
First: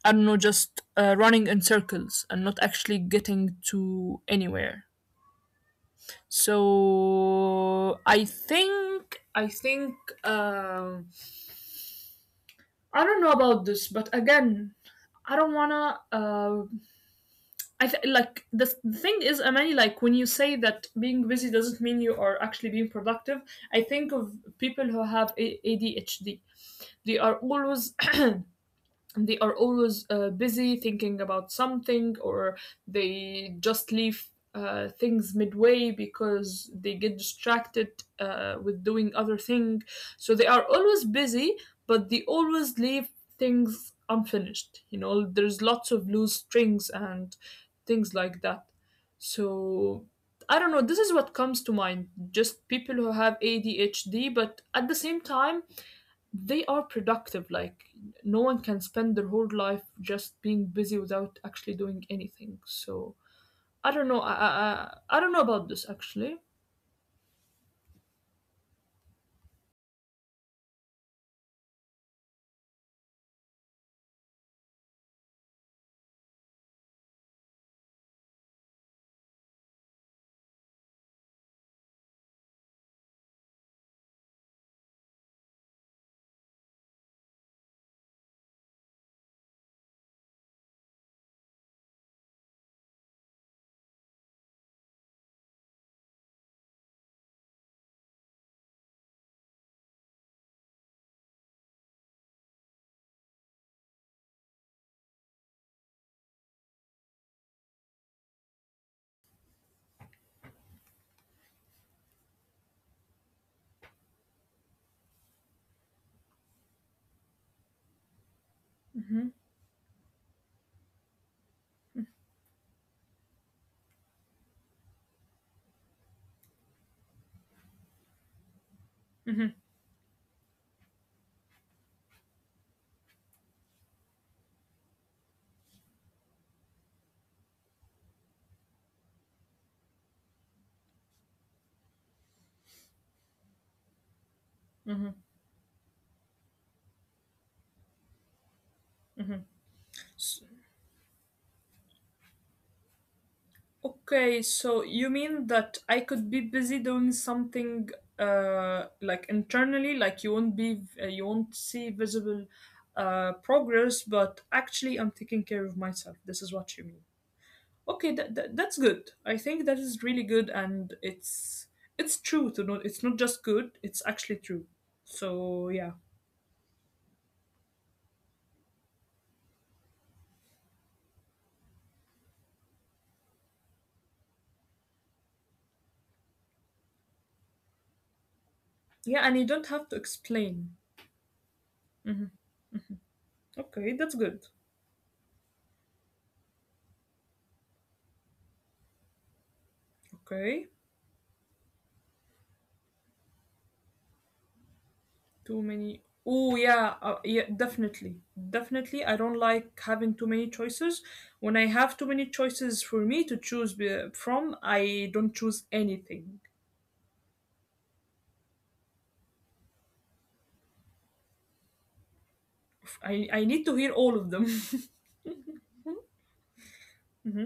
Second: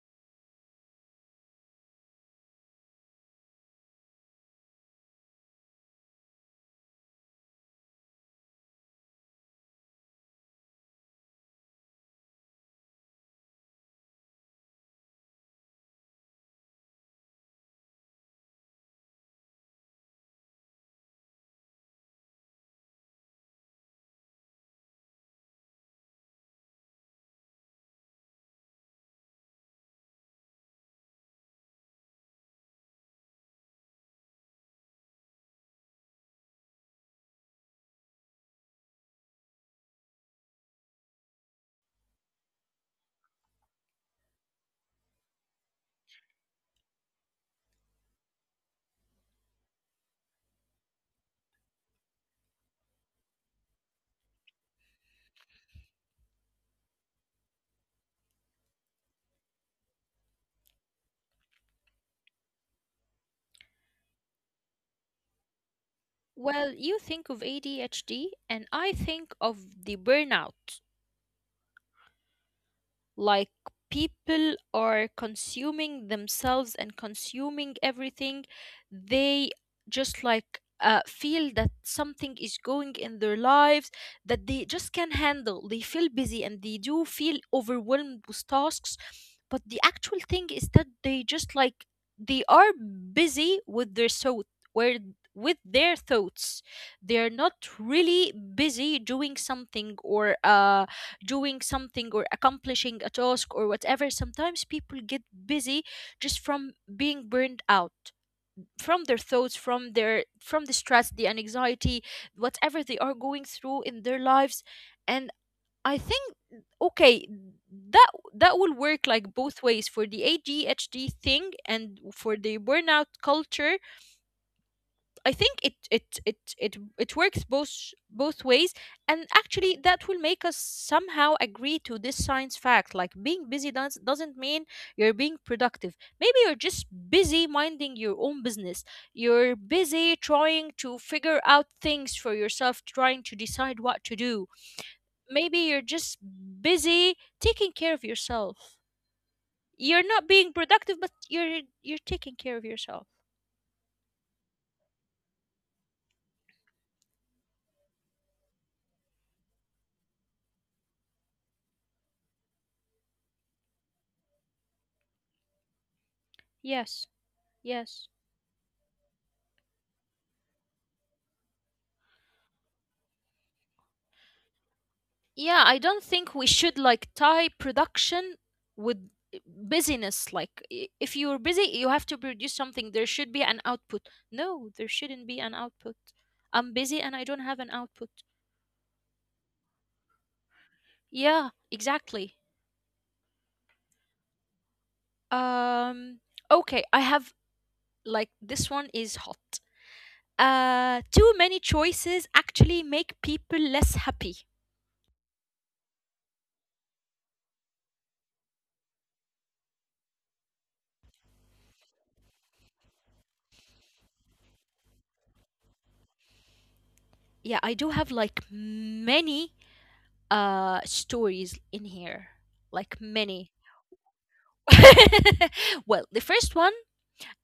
[SPEAKER 2] I don't know, just uh, running in circles and not actually getting to anywhere. So I think I think, um, I don't know about this, but again, I don't wanna. Uh, I th- like the, th- the thing is, Amani, like when you say that being busy doesn't mean you are actually being productive, I think of people who have A- ADHD. They are always they are always uh, busy thinking about something, or they just leave uh, things midway because they get distracted uh, with doing other thing, so they are always busy but they always leave things unfinished, you know, there's lots of loose strings and things like that. So I don't know, this is what comes to mind. Just people who have A D H D, but at the same time, they are productive, like no one can spend their whole life just being busy without actually doing anything. So I don't know, i i, I I don't know about this, actually.
[SPEAKER 1] Well, you think of A D H D, and I think of the burnout. Like people are consuming themselves and consuming everything. They just like uh, feel that something is going in their lives that they just can handle. They feel busy and they do feel overwhelmed with tasks. But the actual thing is that they just like, they are busy with their so where with their thoughts. They are not really busy doing something or uh doing something or accomplishing a task or whatever. Sometimes people get busy just from being burned out, from their thoughts, from their from the stress, the anxiety, whatever they are going through in their lives. And I think, okay, that that will work like both ways, for the ADHD thing and for the burnout culture. I think it it it it it works both both ways, and actually that will make us somehow agree to this science fact. Like being busy does doesn't mean you're being productive. Maybe you're just busy minding your own business. You're busy trying to figure out things for yourself, trying to decide what to do.
[SPEAKER 2] Mm-hmm.
[SPEAKER 1] Maybe you're just busy taking care of yourself. You're not
[SPEAKER 2] S
[SPEAKER 1] being productive, but you're you're taking care of yourself.
[SPEAKER 2] okay, so you mean that I could be busy doing something uh like internally, like you won't be uh, you won't see visible uh progress, but actually I'm taking care of myself. This is what you mean.
[SPEAKER 1] Yes. Yes.
[SPEAKER 2] Okay, that, that that's good. I think that is really good, and it's it's true. To not It's not just good, it's actually true. So
[SPEAKER 1] Yeah, I
[SPEAKER 2] yeah.
[SPEAKER 1] don't think we should like tie production with busyness. Like, i- if you're busy, you have to produce something. There should be an output. No, there shouldn't be an output. I'm busy and I don't have an output.
[SPEAKER 2] Yeah, and you don't have to explain.
[SPEAKER 1] Yeah,
[SPEAKER 2] Hmm.
[SPEAKER 1] exactly.
[SPEAKER 2] Okay, that's good.
[SPEAKER 1] Um, okay, I have like this one is hot.
[SPEAKER 2] Okay.
[SPEAKER 1] Uh, too many choices actually make people less happy.
[SPEAKER 2] Too many, oh yeah, uh, yeah, definitely. Definitely, I don't like having too many choices. When I have too many choices for me to choose be- from, I don't choose anything.
[SPEAKER 1] Yeah, I do have like many uh stories in here. Like
[SPEAKER 2] I, I
[SPEAKER 1] many
[SPEAKER 2] need to hear all of them.
[SPEAKER 1] Well, the first one,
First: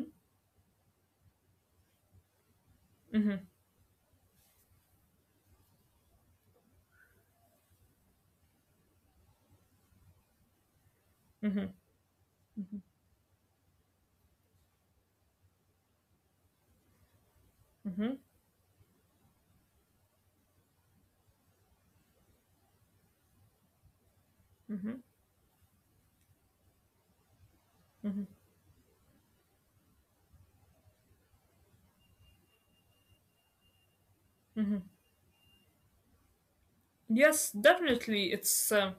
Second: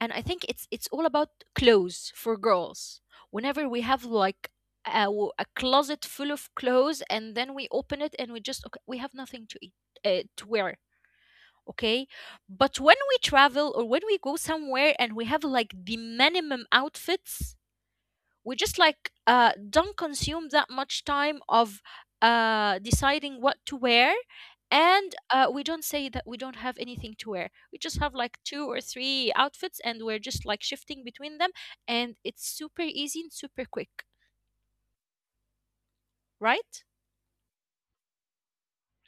[SPEAKER 1] and I think it's it's all about clothes for girls. Whenever we have like a, w- a closet full of clothes, and then we open it and we just okay, we have nothing to eat uh, to wear. Okay, but when we travel or when we go somewhere and we have like the minimum outfits,
[SPEAKER 2] Hmm.
[SPEAKER 1] we just like uh, don't consume that much time of uh, deciding what to wear, and uh, we don't say that we don't have anything to wear. We just have like two or three outfits, and we're just like shifting between them, and it's super easy and super quick,
[SPEAKER 2] Hmm.
[SPEAKER 1] right?
[SPEAKER 2] Yes, definitely. It's um,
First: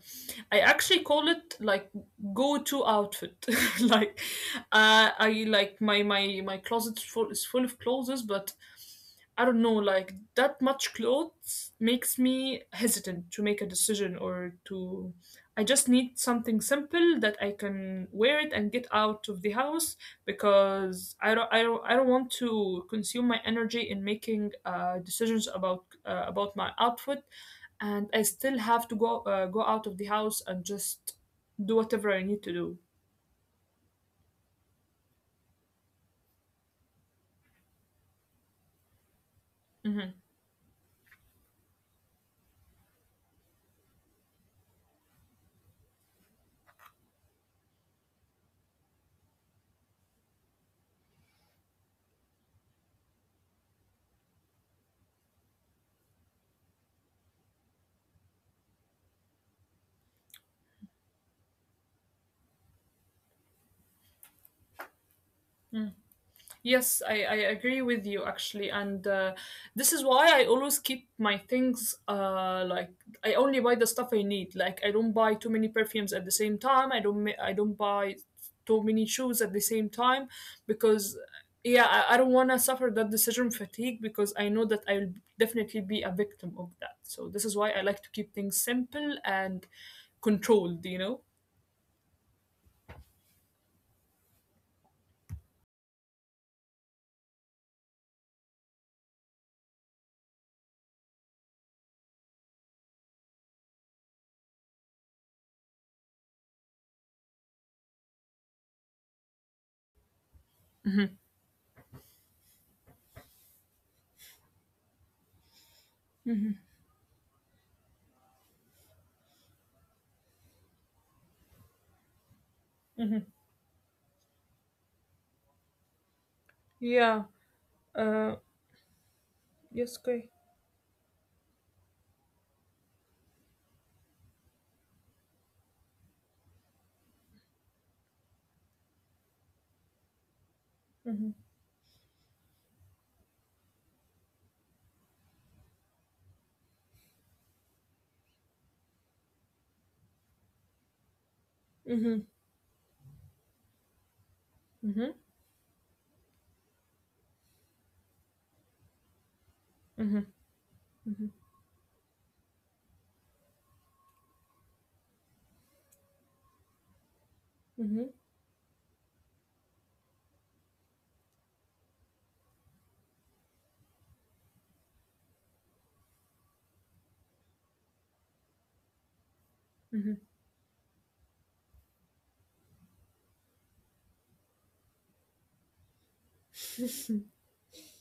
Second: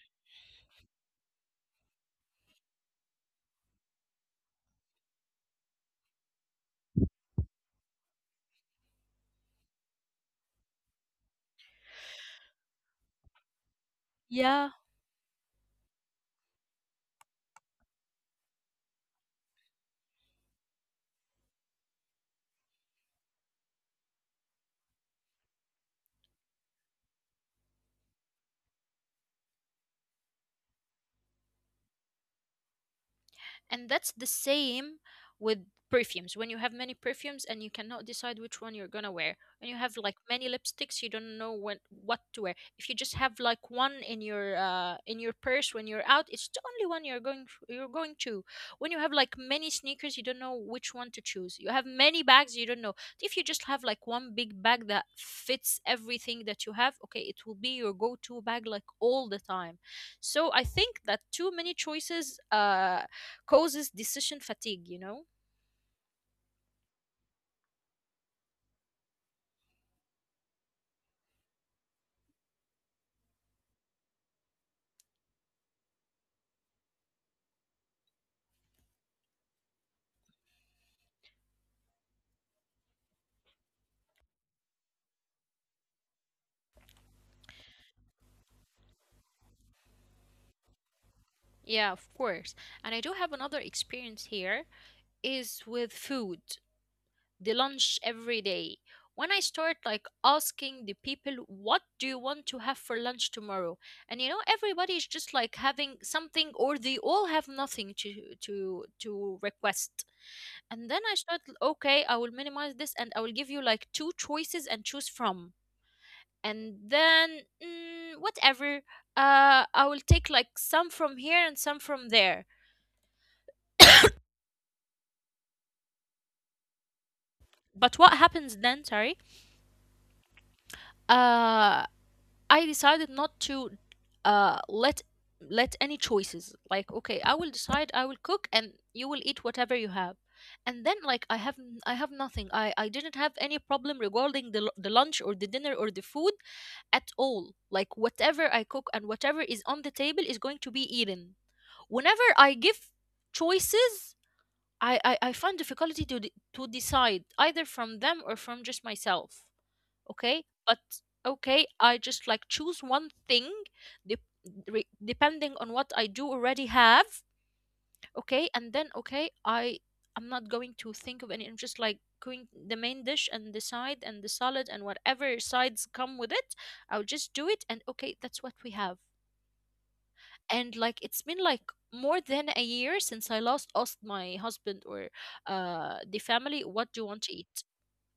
[SPEAKER 2] I actually call it, like, go-to outfit. Like, uh, I like, my my my closet is full, is full of clothes, but I don't know. Like that much clothes makes me hesitant to make a decision or
[SPEAKER 1] Yeah.
[SPEAKER 2] to. I just need something simple that I can wear it and get out of the house, because I don't I don't I don't want to consume my energy in making uh, decisions about uh, about my outfit, and I still have to go uh, go out of the house and just do whatever I need to do.
[SPEAKER 1] And that's the same with perfumes. When you have many perfumes and you cannot decide which one you're gonna wear, and you have
[SPEAKER 2] Mm-hmm.
[SPEAKER 1] like many lipsticks, you don't know when what to wear. If you just have like one in your uh, in your purse when you're out, it's the only one you're going f- you're going to. When you have like many sneakers, you don't know which one to choose. You have many bags, you don't know. If you just have like one big bag that fits everything that you have, okay, it will be your go-to bag like all the time. So I think that too many choices uh causes decision fatigue, you know?
[SPEAKER 2] Yes, I, I agree with you, actually, and uh, this is why I always keep my things uh like I only buy the stuff I need. Like I don't buy too many perfumes at the same time. I don't ma- I don't buy too many shoes at the same time because yeah, I, I don't want to suffer that decision fatigue because I know that I'll definitely be a victim of that. So this is why I like to keep things simple and controlled. You
[SPEAKER 1] Yeah, of course. And I do have another experience here is with food, the lunch every day. When I start like asking the people, what do you want to have for lunch tomorrow? And you know, everybody is just like having something or they all have nothing to to to request. And then
[SPEAKER 2] know.
[SPEAKER 1] I start, okay, I will minimize this and I will give you like two choices and choose from. And then mm, whatever, uh I will take like some from here and some from there.
[SPEAKER 2] Yeah.
[SPEAKER 1] But what
[SPEAKER 2] Uh.
[SPEAKER 1] happens then, sorry,
[SPEAKER 2] Yes. Okay.
[SPEAKER 1] uh I decided not to uh let let any choices. Like, okay, I will decide, I will cook and you will eat whatever you have. And then like i have n- i have nothing. I i didn't have any problem regarding the, lu- the lunch or the dinner or the food at all. Like whatever I cook and whatever is on the table is going to be eaten. Whenever I give choices, I, I,
[SPEAKER 2] Mm-hmm.
[SPEAKER 1] I find difficulty to de- to decide either from them or from just myself. Okay, but okay, I just like choose one thing, de- re- depending on what I do already have.
[SPEAKER 2] Mm-hmm.
[SPEAKER 1] Okay, and then okay, I I'm not going to think of any. I'm just like going the main dish and the side and the salad and whatever sides come with it. I'll just do it, and okay, that's what we have. And like it's been like more than a year since I last asked my husband or uh the family what do you want to eat.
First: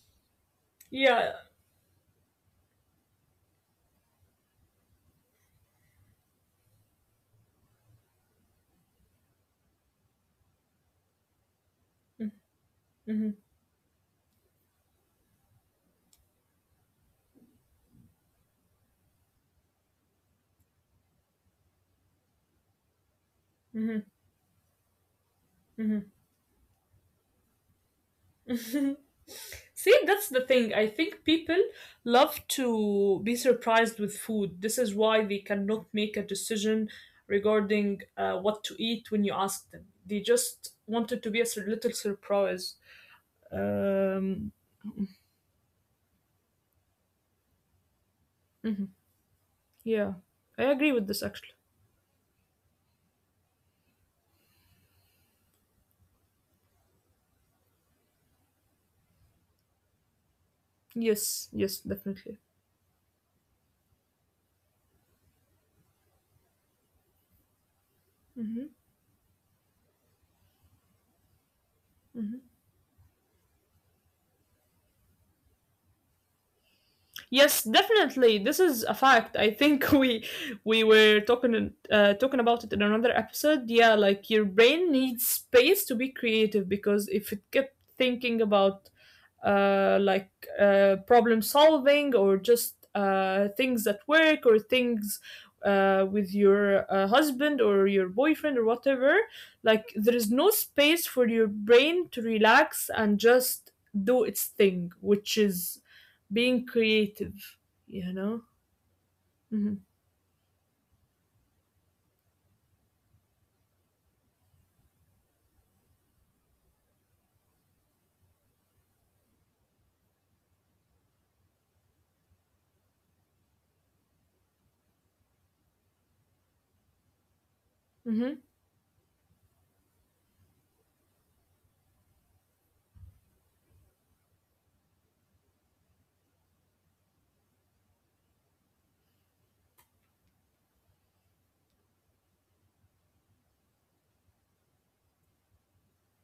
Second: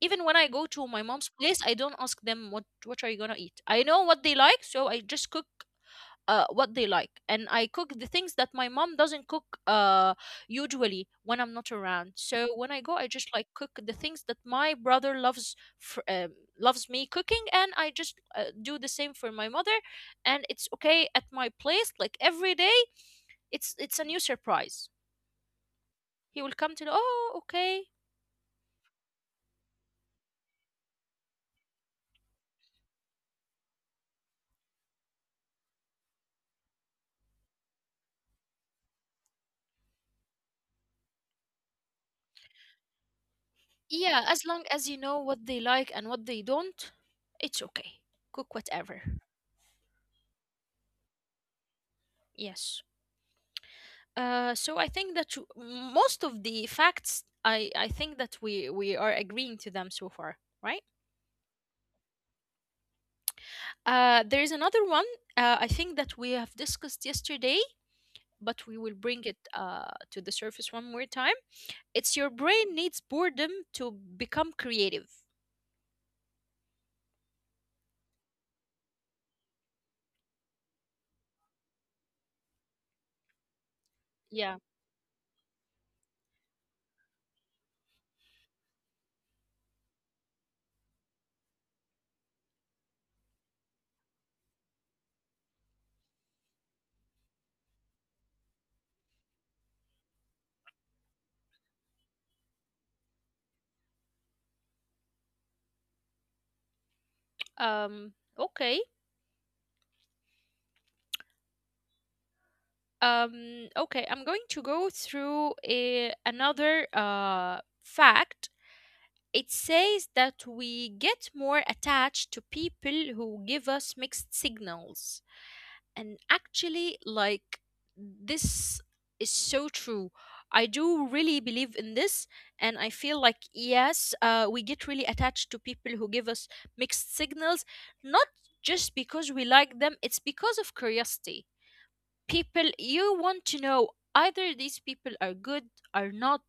[SPEAKER 1] Even when I go to my mom's
[SPEAKER 2] Yeah.
[SPEAKER 1] place, I don't ask them what what are you gonna eat. I know what they like, so I just cook uh what they like, and I cook the things that my mom doesn't cook uh usually when I'm not around. So when I go, I just
[SPEAKER 2] Mhm,
[SPEAKER 1] like cook the things that my brother loves fr um, loves me cooking, and I just uh, do the same for my mother, and it's okay at my place. Like every day it's it's a
[SPEAKER 2] mhm.
[SPEAKER 1] new surprise. He will come to know, oh, okay.
[SPEAKER 2] See, that's the thing. I think people love to be surprised with food. This is why they cannot make a decision regarding uh, what to eat when you ask them. They just wanted to be a sur- little surprise.
[SPEAKER 1] Yeah,
[SPEAKER 2] Um,
[SPEAKER 1] as long as you know what they like and what they don't, it's okay. Cook
[SPEAKER 2] mhm,
[SPEAKER 1] whatever.
[SPEAKER 2] Yeah, I agree with this actually.
[SPEAKER 1] Yes. Uh, so I think that you- most of the facts, I, I think that we, we are agreeing to them so far, right?
[SPEAKER 2] Yes, yes, definitely.
[SPEAKER 1] Uh, there is another one. Uh, I think that we have discussed yesterday, but we
[SPEAKER 2] hmm
[SPEAKER 1] will bring it uh, to the surface one more time. It's your brain needs boredom to become creative.
[SPEAKER 2] Yes, definitely. This is a fact. I think we we were talking uh, talking about it in another episode. Yeah, like your
[SPEAKER 1] Yeah.
[SPEAKER 2] brain needs space to be creative because if it kept thinking about uh, like uh, problem solving or just uh, things at work or things uh, with your uh, husband or your boyfriend or whatever, like there is no space for your brain to relax and just do its thing, which is being creative,
[SPEAKER 1] Um.
[SPEAKER 2] you know?
[SPEAKER 1] Okay.
[SPEAKER 2] hmm
[SPEAKER 1] Um okay, I'm going to go through a, another uh fact. It says that we get more attached to people who give us mixed signals. And actually, like,
[SPEAKER 2] hmm
[SPEAKER 1] this is so true. I do really believe in this, and I feel like yes, uh, we get really attached to people who give us mixed signals. Not just because we like them, it's because of curiosity. People you want to know either these people are good or not,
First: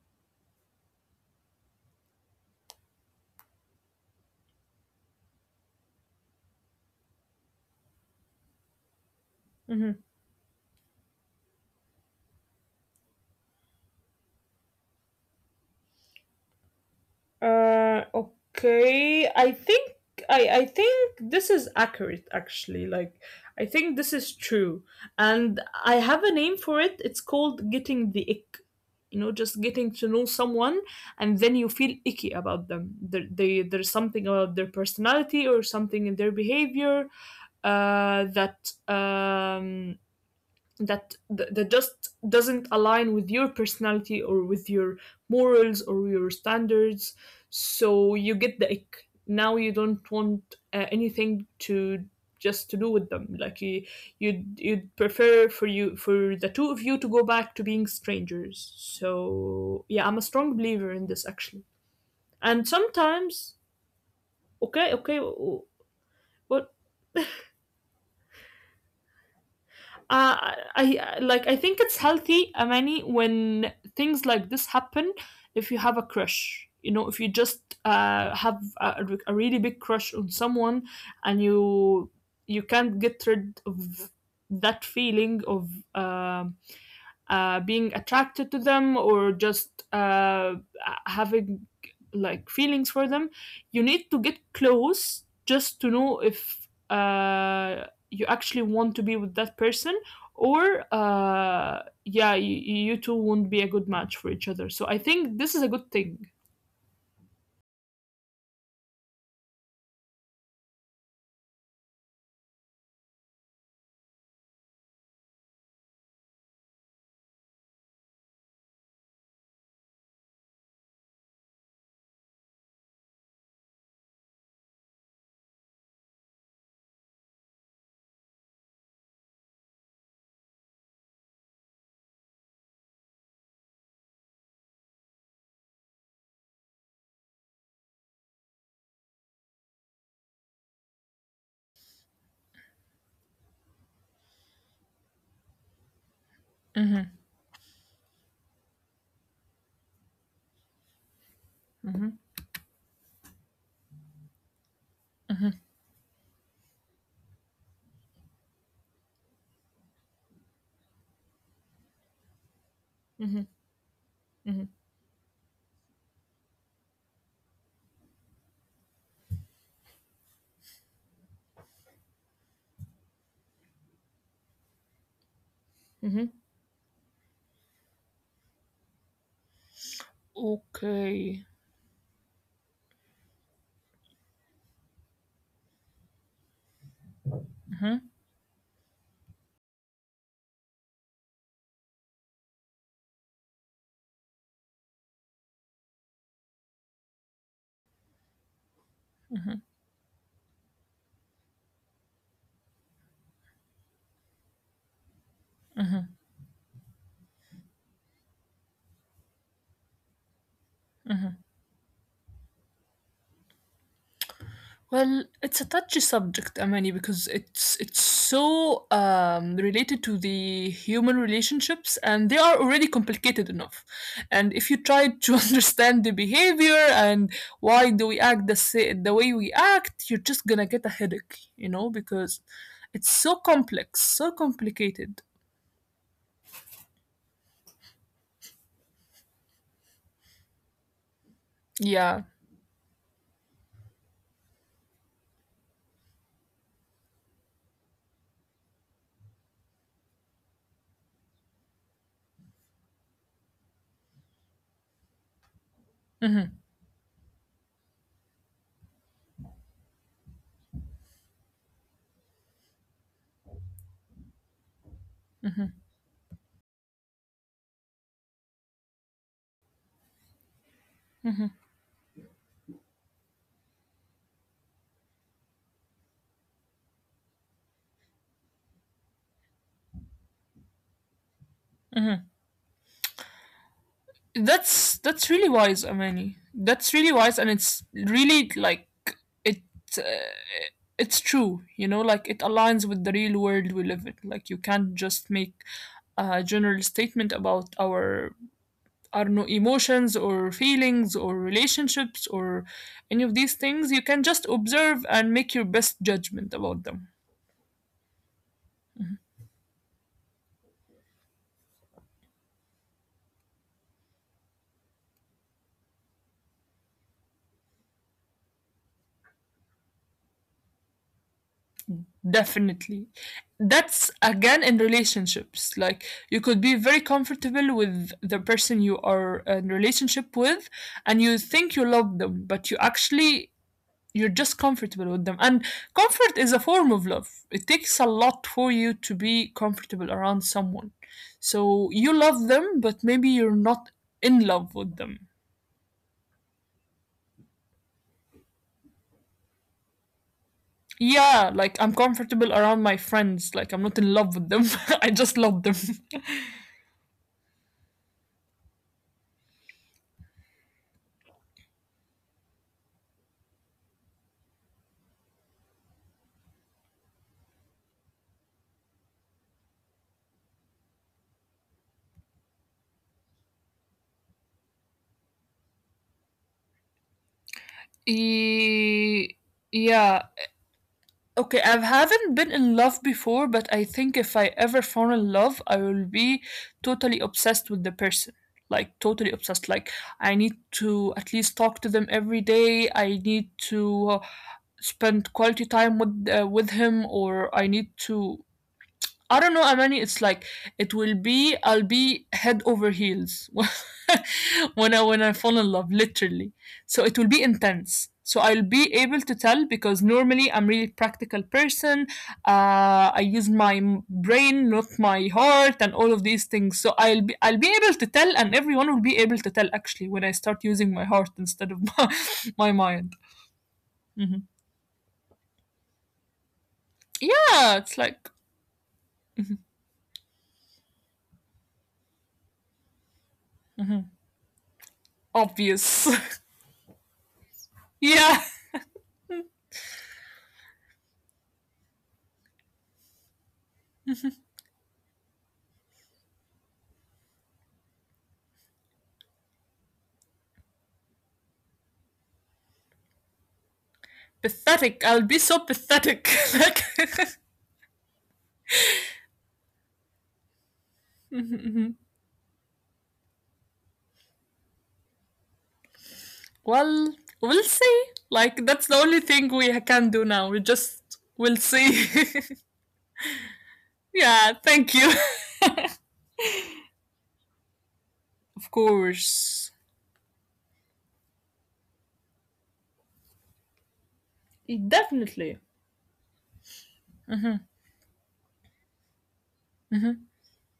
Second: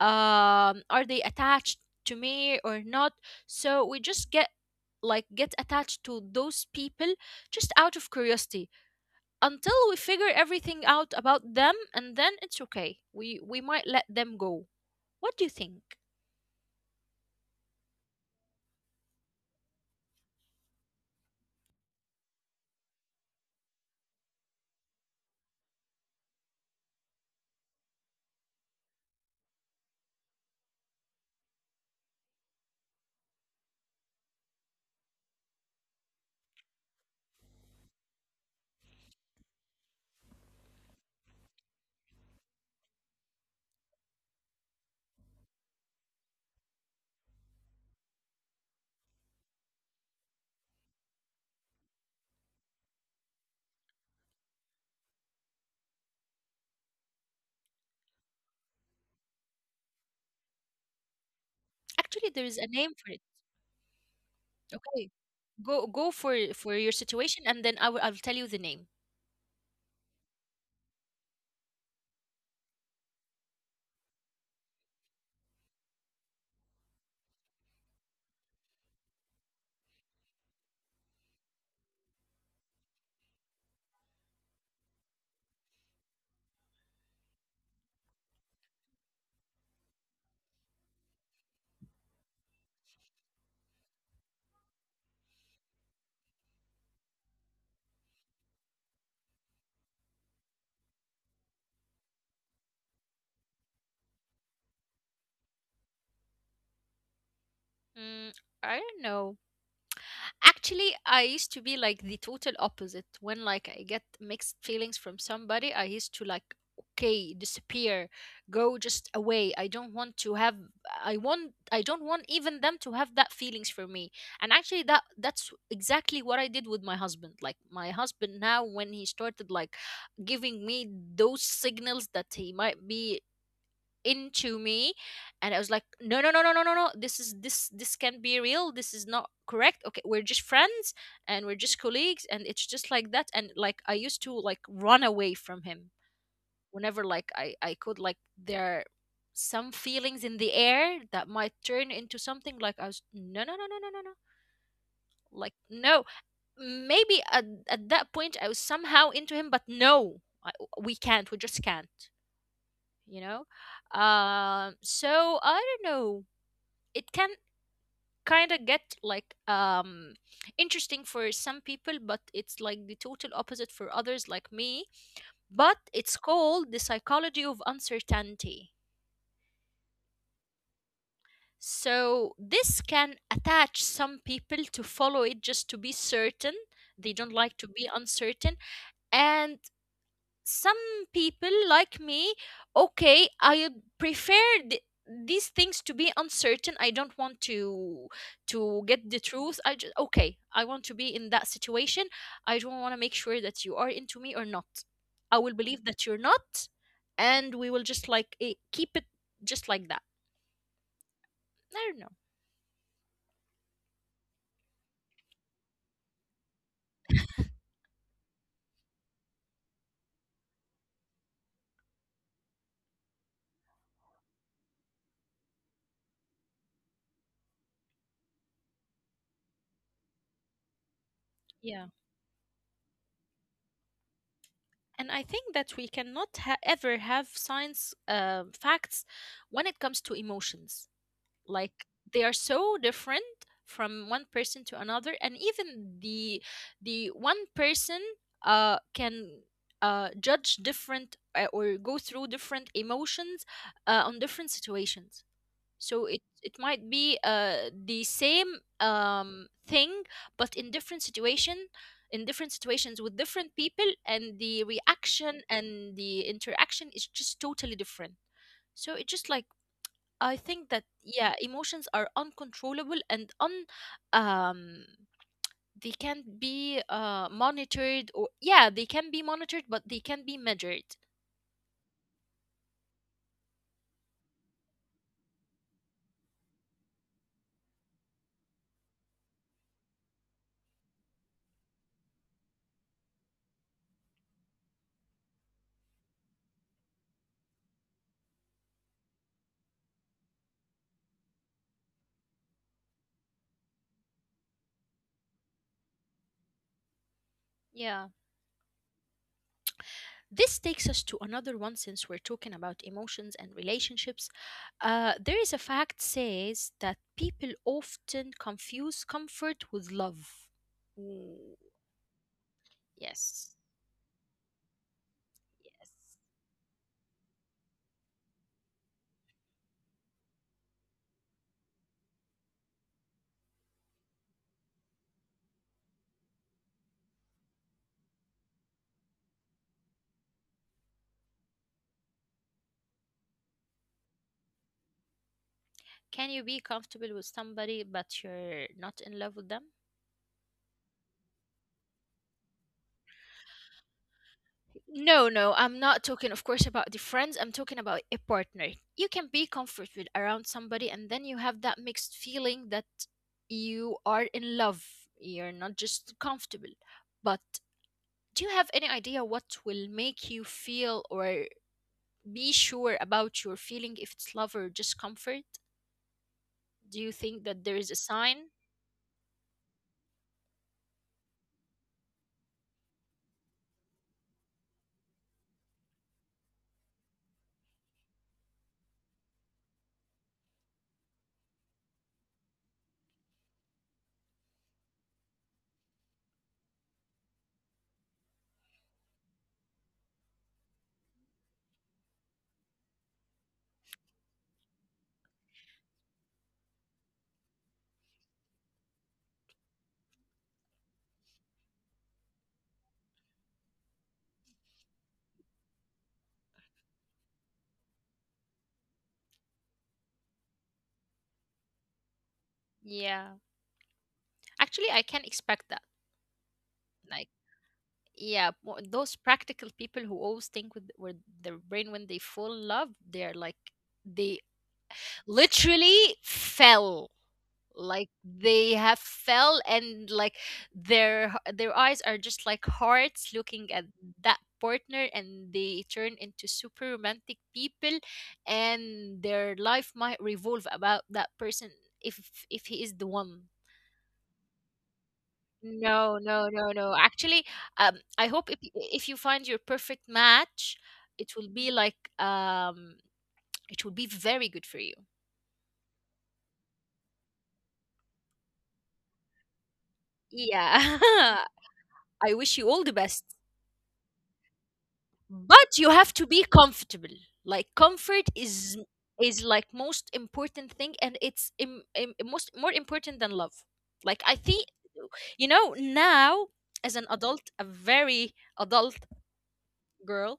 [SPEAKER 1] um are they attached to me or not. So we just get like get attached to those people just out of curiosity until we
[SPEAKER 2] hmm
[SPEAKER 1] figure everything out about them, and then it's okay, we we might let them go. What do you think?
[SPEAKER 2] Uh, okay. I think I, I think this is accurate actually. Like I think this is true. And I have a name for it. It's called getting the ick. You know, just getting to know someone and then you feel icky about them. There, they, there's something about their personality or something in their behavior uh, that um, that th- that just doesn't align with your personality or with your morals or your standards, so you get the ick. Now you don't want uh, anything to just to do with them. Like you you'd, you'd prefer for you for the two of you to go back to being strangers. So yeah, I'm a strong believer in this actually.
[SPEAKER 1] Actually, there
[SPEAKER 2] And
[SPEAKER 1] is a name for it.
[SPEAKER 2] sometimes okay, okay,
[SPEAKER 1] Okay, go go for
[SPEAKER 2] what,
[SPEAKER 1] for your situation, and then i will i'll tell you the name.
[SPEAKER 2] uh, I like, I think it's healthy, Amani, when things like this happen. If you have a crush, you know, if you just uh, have a, a really big crush on someone, and you you can't get rid of that feeling of um uh, being attracted to them or just uh, having like feelings for them. You need to get close just to know if uh, you actually want to be with that person, or uh, yeah, you, you two won't be a good match for each other. So I think this is a good thing.
[SPEAKER 1] mm, I don't know. Actually, I used to be like the total opposite. When like I get mixed feelings from somebody, I used to like okay, disappear, go just away. I don't want to have I want I don't want even them to have that feelings for me. And actually that that's exactly what I did with my husband. Like my husband now, when he started like giving me those signals that he might be into me, and I was like no no no no no no no, this is this this can't be real. This is not correct. Okay, we're just friends, and we're just colleagues, and it's just like that. And like I used to like run away from him
[SPEAKER 2] Mm-hmm.
[SPEAKER 1] whenever like i i could, like there are some feelings in the air that might
[SPEAKER 2] Mm-hmm.
[SPEAKER 1] turn into something, like I was no no no no no no no. Like, no. Maybe at, at that point I was somehow into him, but no, I, we can't we just can't,
[SPEAKER 2] Mhm,
[SPEAKER 1] you know.
[SPEAKER 2] mhm,
[SPEAKER 1] Um so I don't know. It can kind of get like um interesting for some people, but it's like the total opposite for others like me. But
[SPEAKER 2] mhm.
[SPEAKER 1] it's called the psychology of uncertainty.
[SPEAKER 2] Okay.
[SPEAKER 1] So this can attach some people to follow it just to be certain. They don't
[SPEAKER 2] Mm-hmm.
[SPEAKER 1] like to be uncertain. And some people like me, okay, I prefer th- these things to be uncertain. I don't want to to get the truth. I just okay, I want to be in that situation. I don't want to make sure that you are into me or not. I will
[SPEAKER 2] Mm-hmm.
[SPEAKER 1] believe that you're not, and we will just like eh, keep it just like that. I don't know.
[SPEAKER 2] Well, it's a touchy subject, Amani, because it's it's so um, related to the human relationships, and they are already complicated enough. And if you try to understand the behavior and why do we act the sa- the way we act, you're just gonna get a headache, you know,
[SPEAKER 1] Yeah,
[SPEAKER 2] because it's so complex, so complicated.
[SPEAKER 1] and I think that we cannot ha- ever have science um facts when it comes to emotions.
[SPEAKER 2] Yeah.
[SPEAKER 1] Like they are so different from one person to another. And even the the one person uh can uh judge different uh, or go through different emotions uh, on different situations. So
[SPEAKER 2] Mm-hmm.
[SPEAKER 1] it it might be uh the same um thing, but in different situation in different situations with different people, and the reaction and the interaction is just totally different. So it's just like, I think that yeah, emotions are uncontrollable and un um they can't be uh monitored. Or yeah, they can be monitored, but they can be measured.
[SPEAKER 2] Mm-hmm. That's that's really wise, Amani. That's really wise, and it's really like it. uh, it's true, you know, like it aligns with the real world we live in. Like you can't just make a general statement about our, I don't know, emotions or feelings or relationships or any of these things. You can just observe and make your best judgment about them.
[SPEAKER 1] Yeah. This takes us to another one, since we're talking about emotions and relationships. Uh there is a fact, says that people often confuse comfort with love. Ooh,
[SPEAKER 2] Definitely.
[SPEAKER 1] yes.
[SPEAKER 2] That's again in relationships. Like you
[SPEAKER 1] Yes.
[SPEAKER 2] could be very comfortable with the person you are in relationship with, and you think you love them, but you actually, you're just comfortable with them, and comfort is a form of love. It takes a lot for you to be comfortable around someone, so you love them, but maybe you're not in love with them.
[SPEAKER 1] Can you be comfortable with somebody but you're not in love with them?
[SPEAKER 2] Yeah, like I'm comfortable around my friends. Like I'm not in love with them. I just love them.
[SPEAKER 1] No, no, I'm not talking, of course, about the friends. I'm talking about a partner. You can be comfortable around somebody, and then you have that mixed feeling that you are in love. You're not just comfortable. But do you have any idea what will make you feel or be sure about your feeling if it's love or just comfort? Do you think that there is a sign?
[SPEAKER 2] Yeah. Okay, I haven't been in love before, but I think if I ever fall in love, I will be totally obsessed with the person. Like, totally obsessed. Like, I need to at least talk to them every day. I need to uh, spend quality time with uh, with him, or I need to, I don't know, Amani. It's like it will be. I'll be head over heels when I when I fall in love, literally. So it will be intense. So I'll be able to tell because normally I'm really practical person. Uh, I use my m- brain, not my heart, and all of these things. So I'll be I'll be able to tell, and everyone will be able to tell actually when I start using my heart instead of my, my mind.
[SPEAKER 1] Yeah.
[SPEAKER 2] Mhm.
[SPEAKER 1] Actually, I can expect that. Like,
[SPEAKER 2] Yeah, it's like
[SPEAKER 1] yeah, mo- those practical people who always think with, with their brain when they fall in love, they're
[SPEAKER 2] mhm,
[SPEAKER 1] like they
[SPEAKER 2] obvious.
[SPEAKER 1] literally fell,
[SPEAKER 2] Yeah.
[SPEAKER 1] like they have fell, and like their h- their eyes are just like hearts looking at that partner, and they turn into super romantic people, and their life might revolve about that person if if he is the one.
[SPEAKER 2] Pathetic. I'll be so pathetic.
[SPEAKER 1] No,
[SPEAKER 2] Like,
[SPEAKER 1] no, no, no. Actually, um, I hope if if you find your perfect match, it will be like um, it will be very good for you.
[SPEAKER 2] well, we'll see. Like, that's the only thing we can do now. We just
[SPEAKER 1] Yeah,
[SPEAKER 2] will see.
[SPEAKER 1] I wish you all the best.
[SPEAKER 2] Yeah, thank you.
[SPEAKER 1] But you have to be comfortable. Like
[SPEAKER 2] Of
[SPEAKER 1] comfort is
[SPEAKER 2] course.
[SPEAKER 1] is like most important thing, and it's im, im, most more important than love. Like I think,
[SPEAKER 2] Definitely.
[SPEAKER 1] you know, now as an adult, a very adult
[SPEAKER 2] Mm-hmm.
[SPEAKER 1] girl,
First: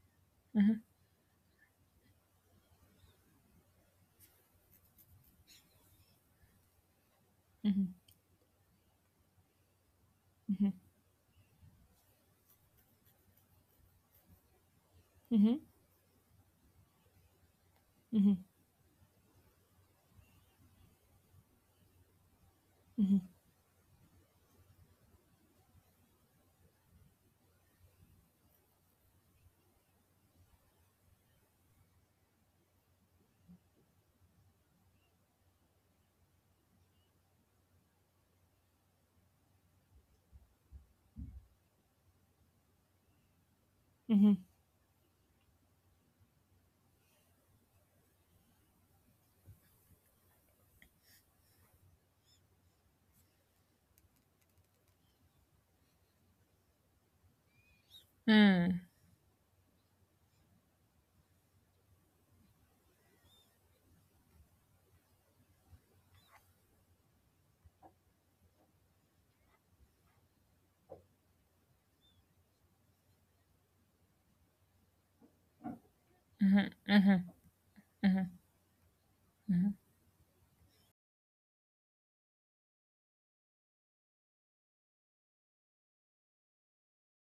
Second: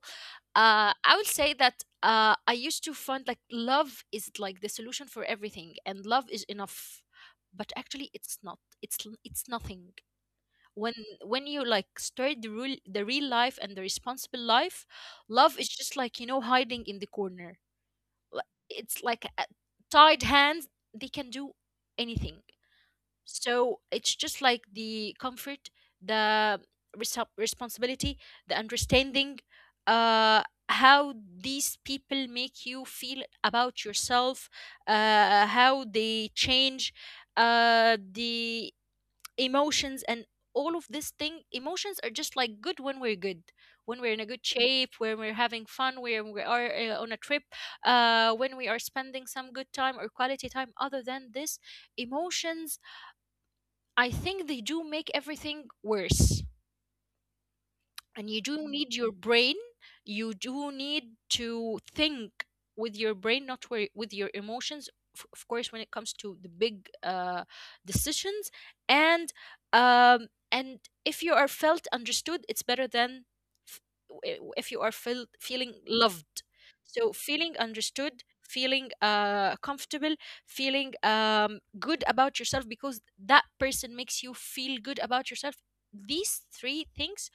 [SPEAKER 1] uh, I would say that uh, I used to find like love is like the solution for everything, and love is enough, but actually it's not. It's l- it's nothing. When when you like start the real the real life and the responsible life, love is just like you know hiding in the corner. Like, it's like a tied hands. They can do anything. So it's just like the comfort, the reso- responsibility, the understanding, uh, how these people make you feel about yourself, uh, how they change uh, the emotions and all of this thing. Emotions are just like good when we're good. When we're in a
[SPEAKER 2] Mm-hmm.
[SPEAKER 1] good shape, when we're having fun, when we are uh, on a trip, uh, when we are spending some good time or quality time, other than this, emotions I think they do make everything worse, and you do
[SPEAKER 2] Mm.
[SPEAKER 1] need your brain, you do need to think with your brain, not wi- with your emotions, f- of course when it comes to the big uh, decisions, and um, and if you are felt understood, it's better than f- w- if you are felt feeling loved. So feeling understood, feeling uh, comfortable, feeling um, good about yourself because that person makes you feel good about yourself, these three things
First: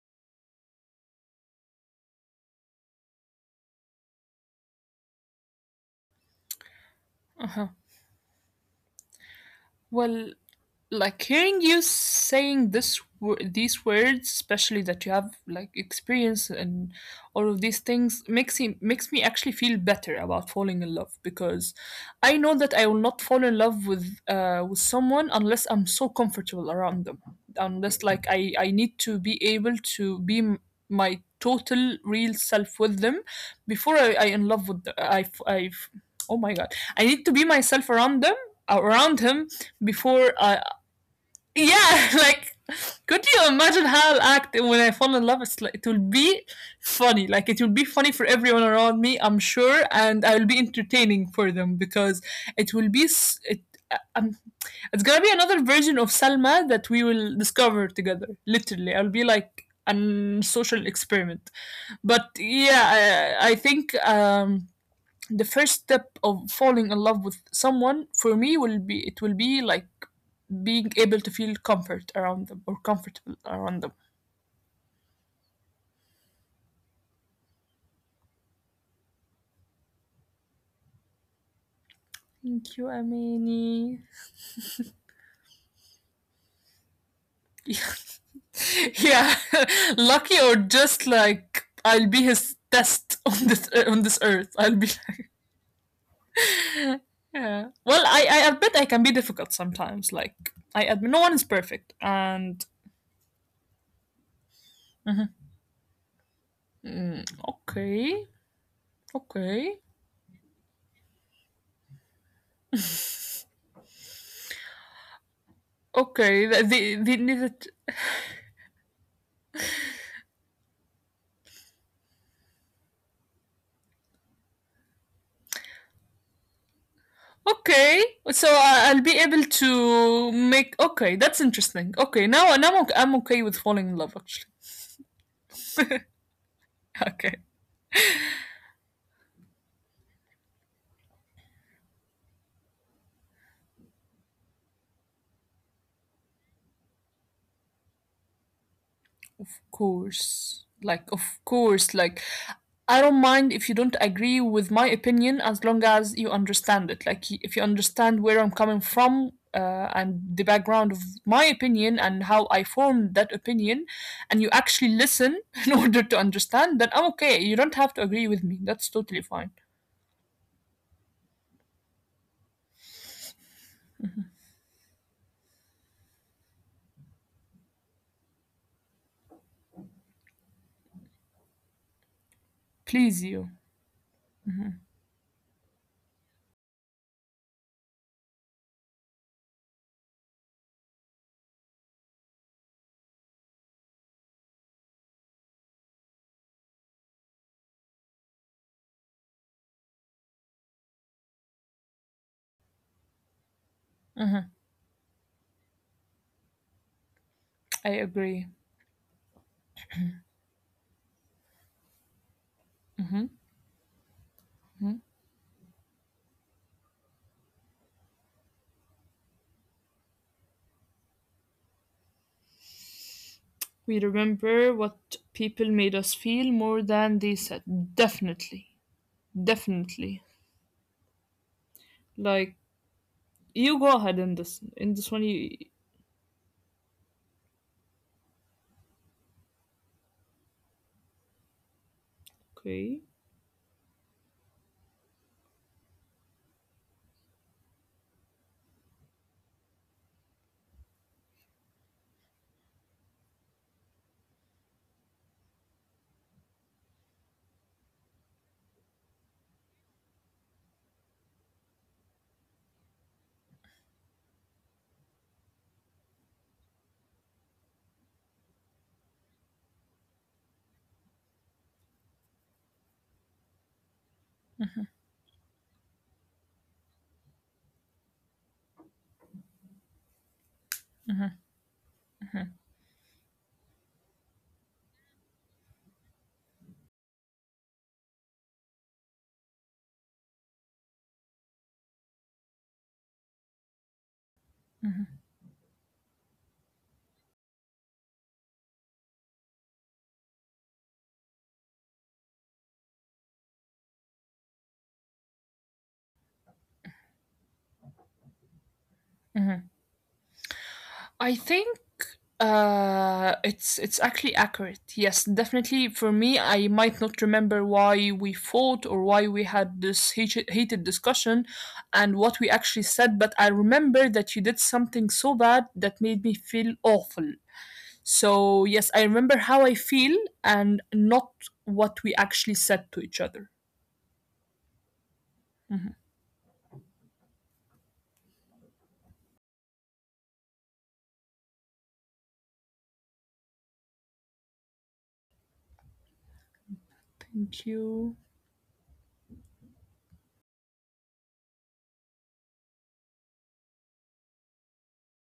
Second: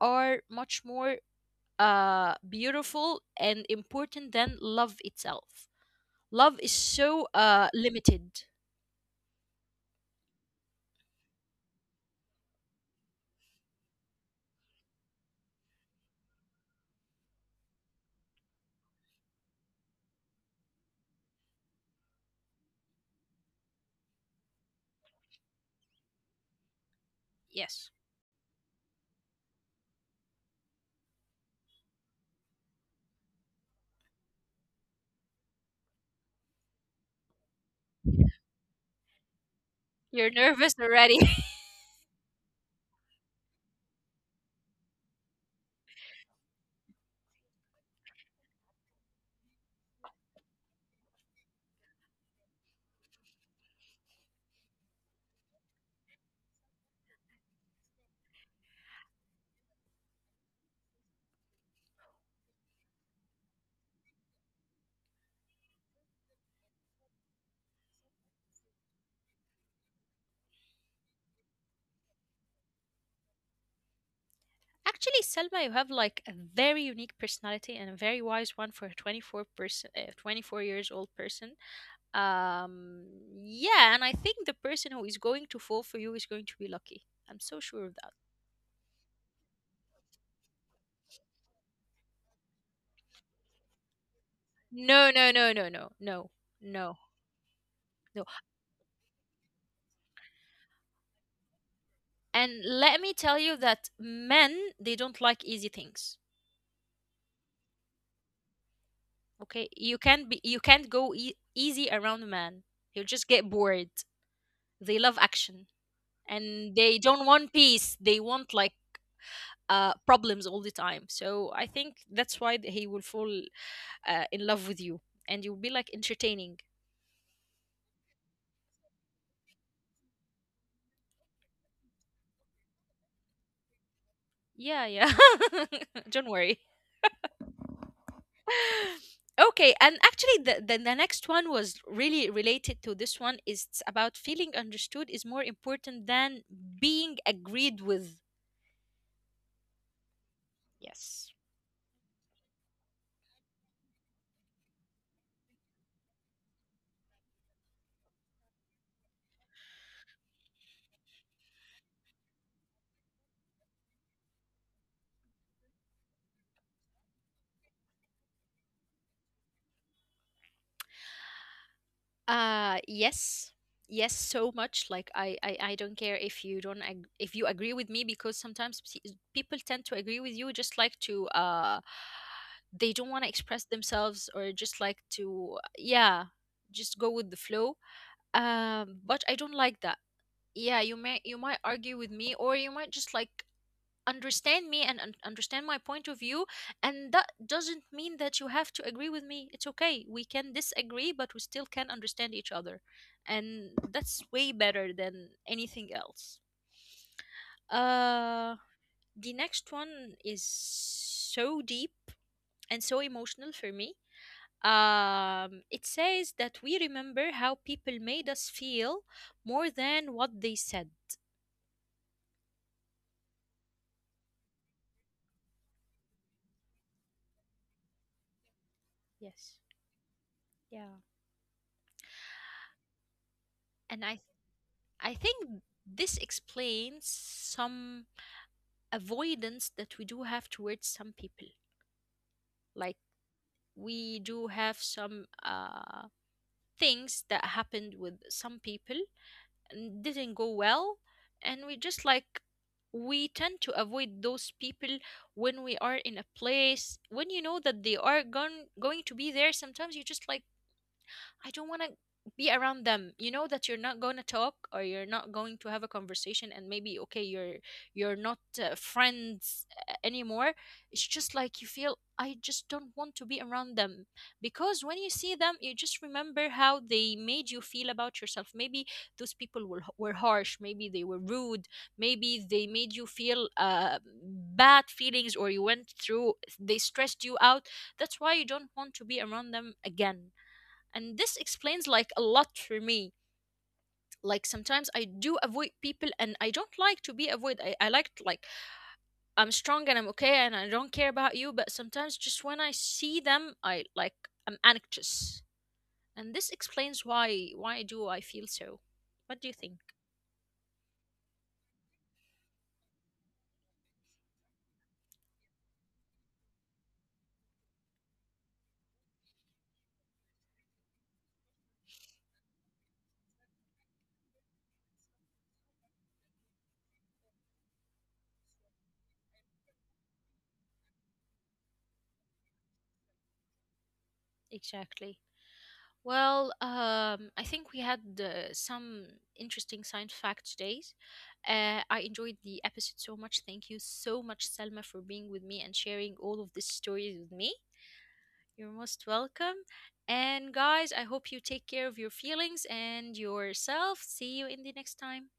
[SPEAKER 1] are much more uh, beautiful and important than love itself. Love is so uh,
[SPEAKER 2] Uh-huh.
[SPEAKER 1] limited.
[SPEAKER 2] Well, like hearing you saying this wo- these words, especially that you have like experience and all of these things, makes me makes me actually feel better about falling in love, because I know that I will not fall in love with uh with someone unless I'm so comfortable around them,
[SPEAKER 1] Yes.
[SPEAKER 2] unless like i i need to be able to be m- my total real self with them before i i in love with the, i f- i f- oh my god, I need to be myself around them, around him,
[SPEAKER 1] You're
[SPEAKER 2] before I,
[SPEAKER 1] nervous already.
[SPEAKER 2] yeah, like could you imagine how I'll act when I fall in love? It's like, it will be funny. Like it will be funny for everyone around me, I'm sure, and I will be entertaining for them because it will be s- it. uh, Um, it's gonna be another version of Salma that we will discover together. Literally, I'll be like an social experiment. But yeah, I, I think um, the first step of falling in love with someone for me will be, it will be like being able to feel comfort around them or comfortable around them.
[SPEAKER 1] Actually, Selma, you have like a very unique personality and a very wise one for a twenty-four person, uh, twenty-four years old person.
[SPEAKER 2] Thank you,
[SPEAKER 1] Um, yeah, and
[SPEAKER 2] Amani.
[SPEAKER 1] I think the person who is going to fall for you is going to be lucky. I'm so sure of that.
[SPEAKER 2] Yeah, lucky, or just like I'll be his test on this uh, on this earth. I'll be
[SPEAKER 1] No, no,
[SPEAKER 2] like,
[SPEAKER 1] no, no, no, no, no,
[SPEAKER 2] yeah. Well,
[SPEAKER 1] no.
[SPEAKER 2] I I admit I can be difficult sometimes. Like I admit no one is perfect,
[SPEAKER 1] And
[SPEAKER 2] and
[SPEAKER 1] let me tell you that men, they don't like easy things.
[SPEAKER 2] mm, okay,
[SPEAKER 1] Okay,
[SPEAKER 2] okay,
[SPEAKER 1] you can't be you can't go e- easy around a man. He'll just get bored. They love action
[SPEAKER 2] okay.
[SPEAKER 1] and they
[SPEAKER 2] The the,
[SPEAKER 1] don't want
[SPEAKER 2] the,
[SPEAKER 1] peace. They want like uh problems all the time. So I think that's why th- he will fall uh, in love with you, and you'll be like entertaining.
[SPEAKER 2] okay, so I- I'll be able to make. Okay, that's interesting. Okay, now now I'm, I'm okay with falling in love actually.
[SPEAKER 1] Yeah, yeah. Don't worry.
[SPEAKER 2] Okay,
[SPEAKER 1] Okay, and actually the, the the next one was really related to this one is about feeling understood is more important than being agreed with.
[SPEAKER 2] of course, like
[SPEAKER 1] Yes.
[SPEAKER 2] of course, like I don't mind if you don't agree with my opinion as long as you understand it. Like y- if you understand where I'm coming from uh, and the background of my opinion and how I formed that opinion, and you actually listen in order to understand, then I'm okay. You don't have to agree with me. That's totally fine.
[SPEAKER 1] Uh yes. Yes, so much. Like I, I, I don't care if you don't ag- if you agree with me because sometimes p- people tend to agree with you just like to uh they don't want to
[SPEAKER 2] Please you.
[SPEAKER 1] express themselves or just like to yeah, just go with the flow. Um but I don't like that. Yeah, you may, you might argue with me, or you might just like understand me and un- understand my point of view. And that doesn't mean that you have to agree with me. It's okay, we can disagree but we still can understand each other, and that's way
[SPEAKER 2] Mm-hmm.
[SPEAKER 1] better than anything else.
[SPEAKER 2] I
[SPEAKER 1] uh
[SPEAKER 2] agree.
[SPEAKER 1] the next one is so deep and so emotional for me. Um it says that we remember how people made us feel more than what they said.
[SPEAKER 2] We remember what people made us feel more than they said. Definitely.
[SPEAKER 1] Yes.
[SPEAKER 2] Definitely.
[SPEAKER 1] Yeah.
[SPEAKER 2] Like you
[SPEAKER 1] And
[SPEAKER 2] go
[SPEAKER 1] I
[SPEAKER 2] ahead in this, in
[SPEAKER 1] I
[SPEAKER 2] this one
[SPEAKER 1] think
[SPEAKER 2] you.
[SPEAKER 1] this explains some avoidance that we do have towards some people. Like
[SPEAKER 2] Okay.
[SPEAKER 1] we do have some uh things that happened with some people and didn't go well, and we just like, we tend to avoid those people. When we are in a place when you know that they are going going to be there, sometimes you just like, I don't want to be around them. You know that you're not going to talk or you're not going to have a conversation and maybe okay, you're you're not uh, friends uh, anymore. It's just like you feel I just don't want to be around them, because when you see them, you just remember how they made you feel about yourself. Maybe those people were were harsh, maybe they were rude, maybe they made you feel uh, bad feelings, or you went through, they stressed you out. That's why you don't want to be around them again, and this explains like a lot for me. Like sometimes I
[SPEAKER 2] Mm-hmm.
[SPEAKER 1] do avoid people and I don't like to be avoided. i, I like to, like I'm strong and I'm okay and I don't care about you, but sometimes just when I see them I like I'm anxious, and this explains why why do I feel so. What do you
[SPEAKER 2] Mm-hmm.
[SPEAKER 1] think?
[SPEAKER 2] I think uh it's it's actually accurate. Yes, definitely, for me I might not remember why we fought or why we had this hate- heated discussion and what we actually said, but I remember that you did something so bad that made me feel awful. So yes, I remember how I feel and not what we actually said to each other.
[SPEAKER 1] Exactly. Well um I think we had uh, some interesting science fact days. uh, I enjoyed the episode so much. Thank you so much, Selma, for being with me and sharing all of these stories with me.
[SPEAKER 2] Thank you.
[SPEAKER 1] You're most welcome. And guys, I hope you take care of your feelings and yourself. See you in the next time.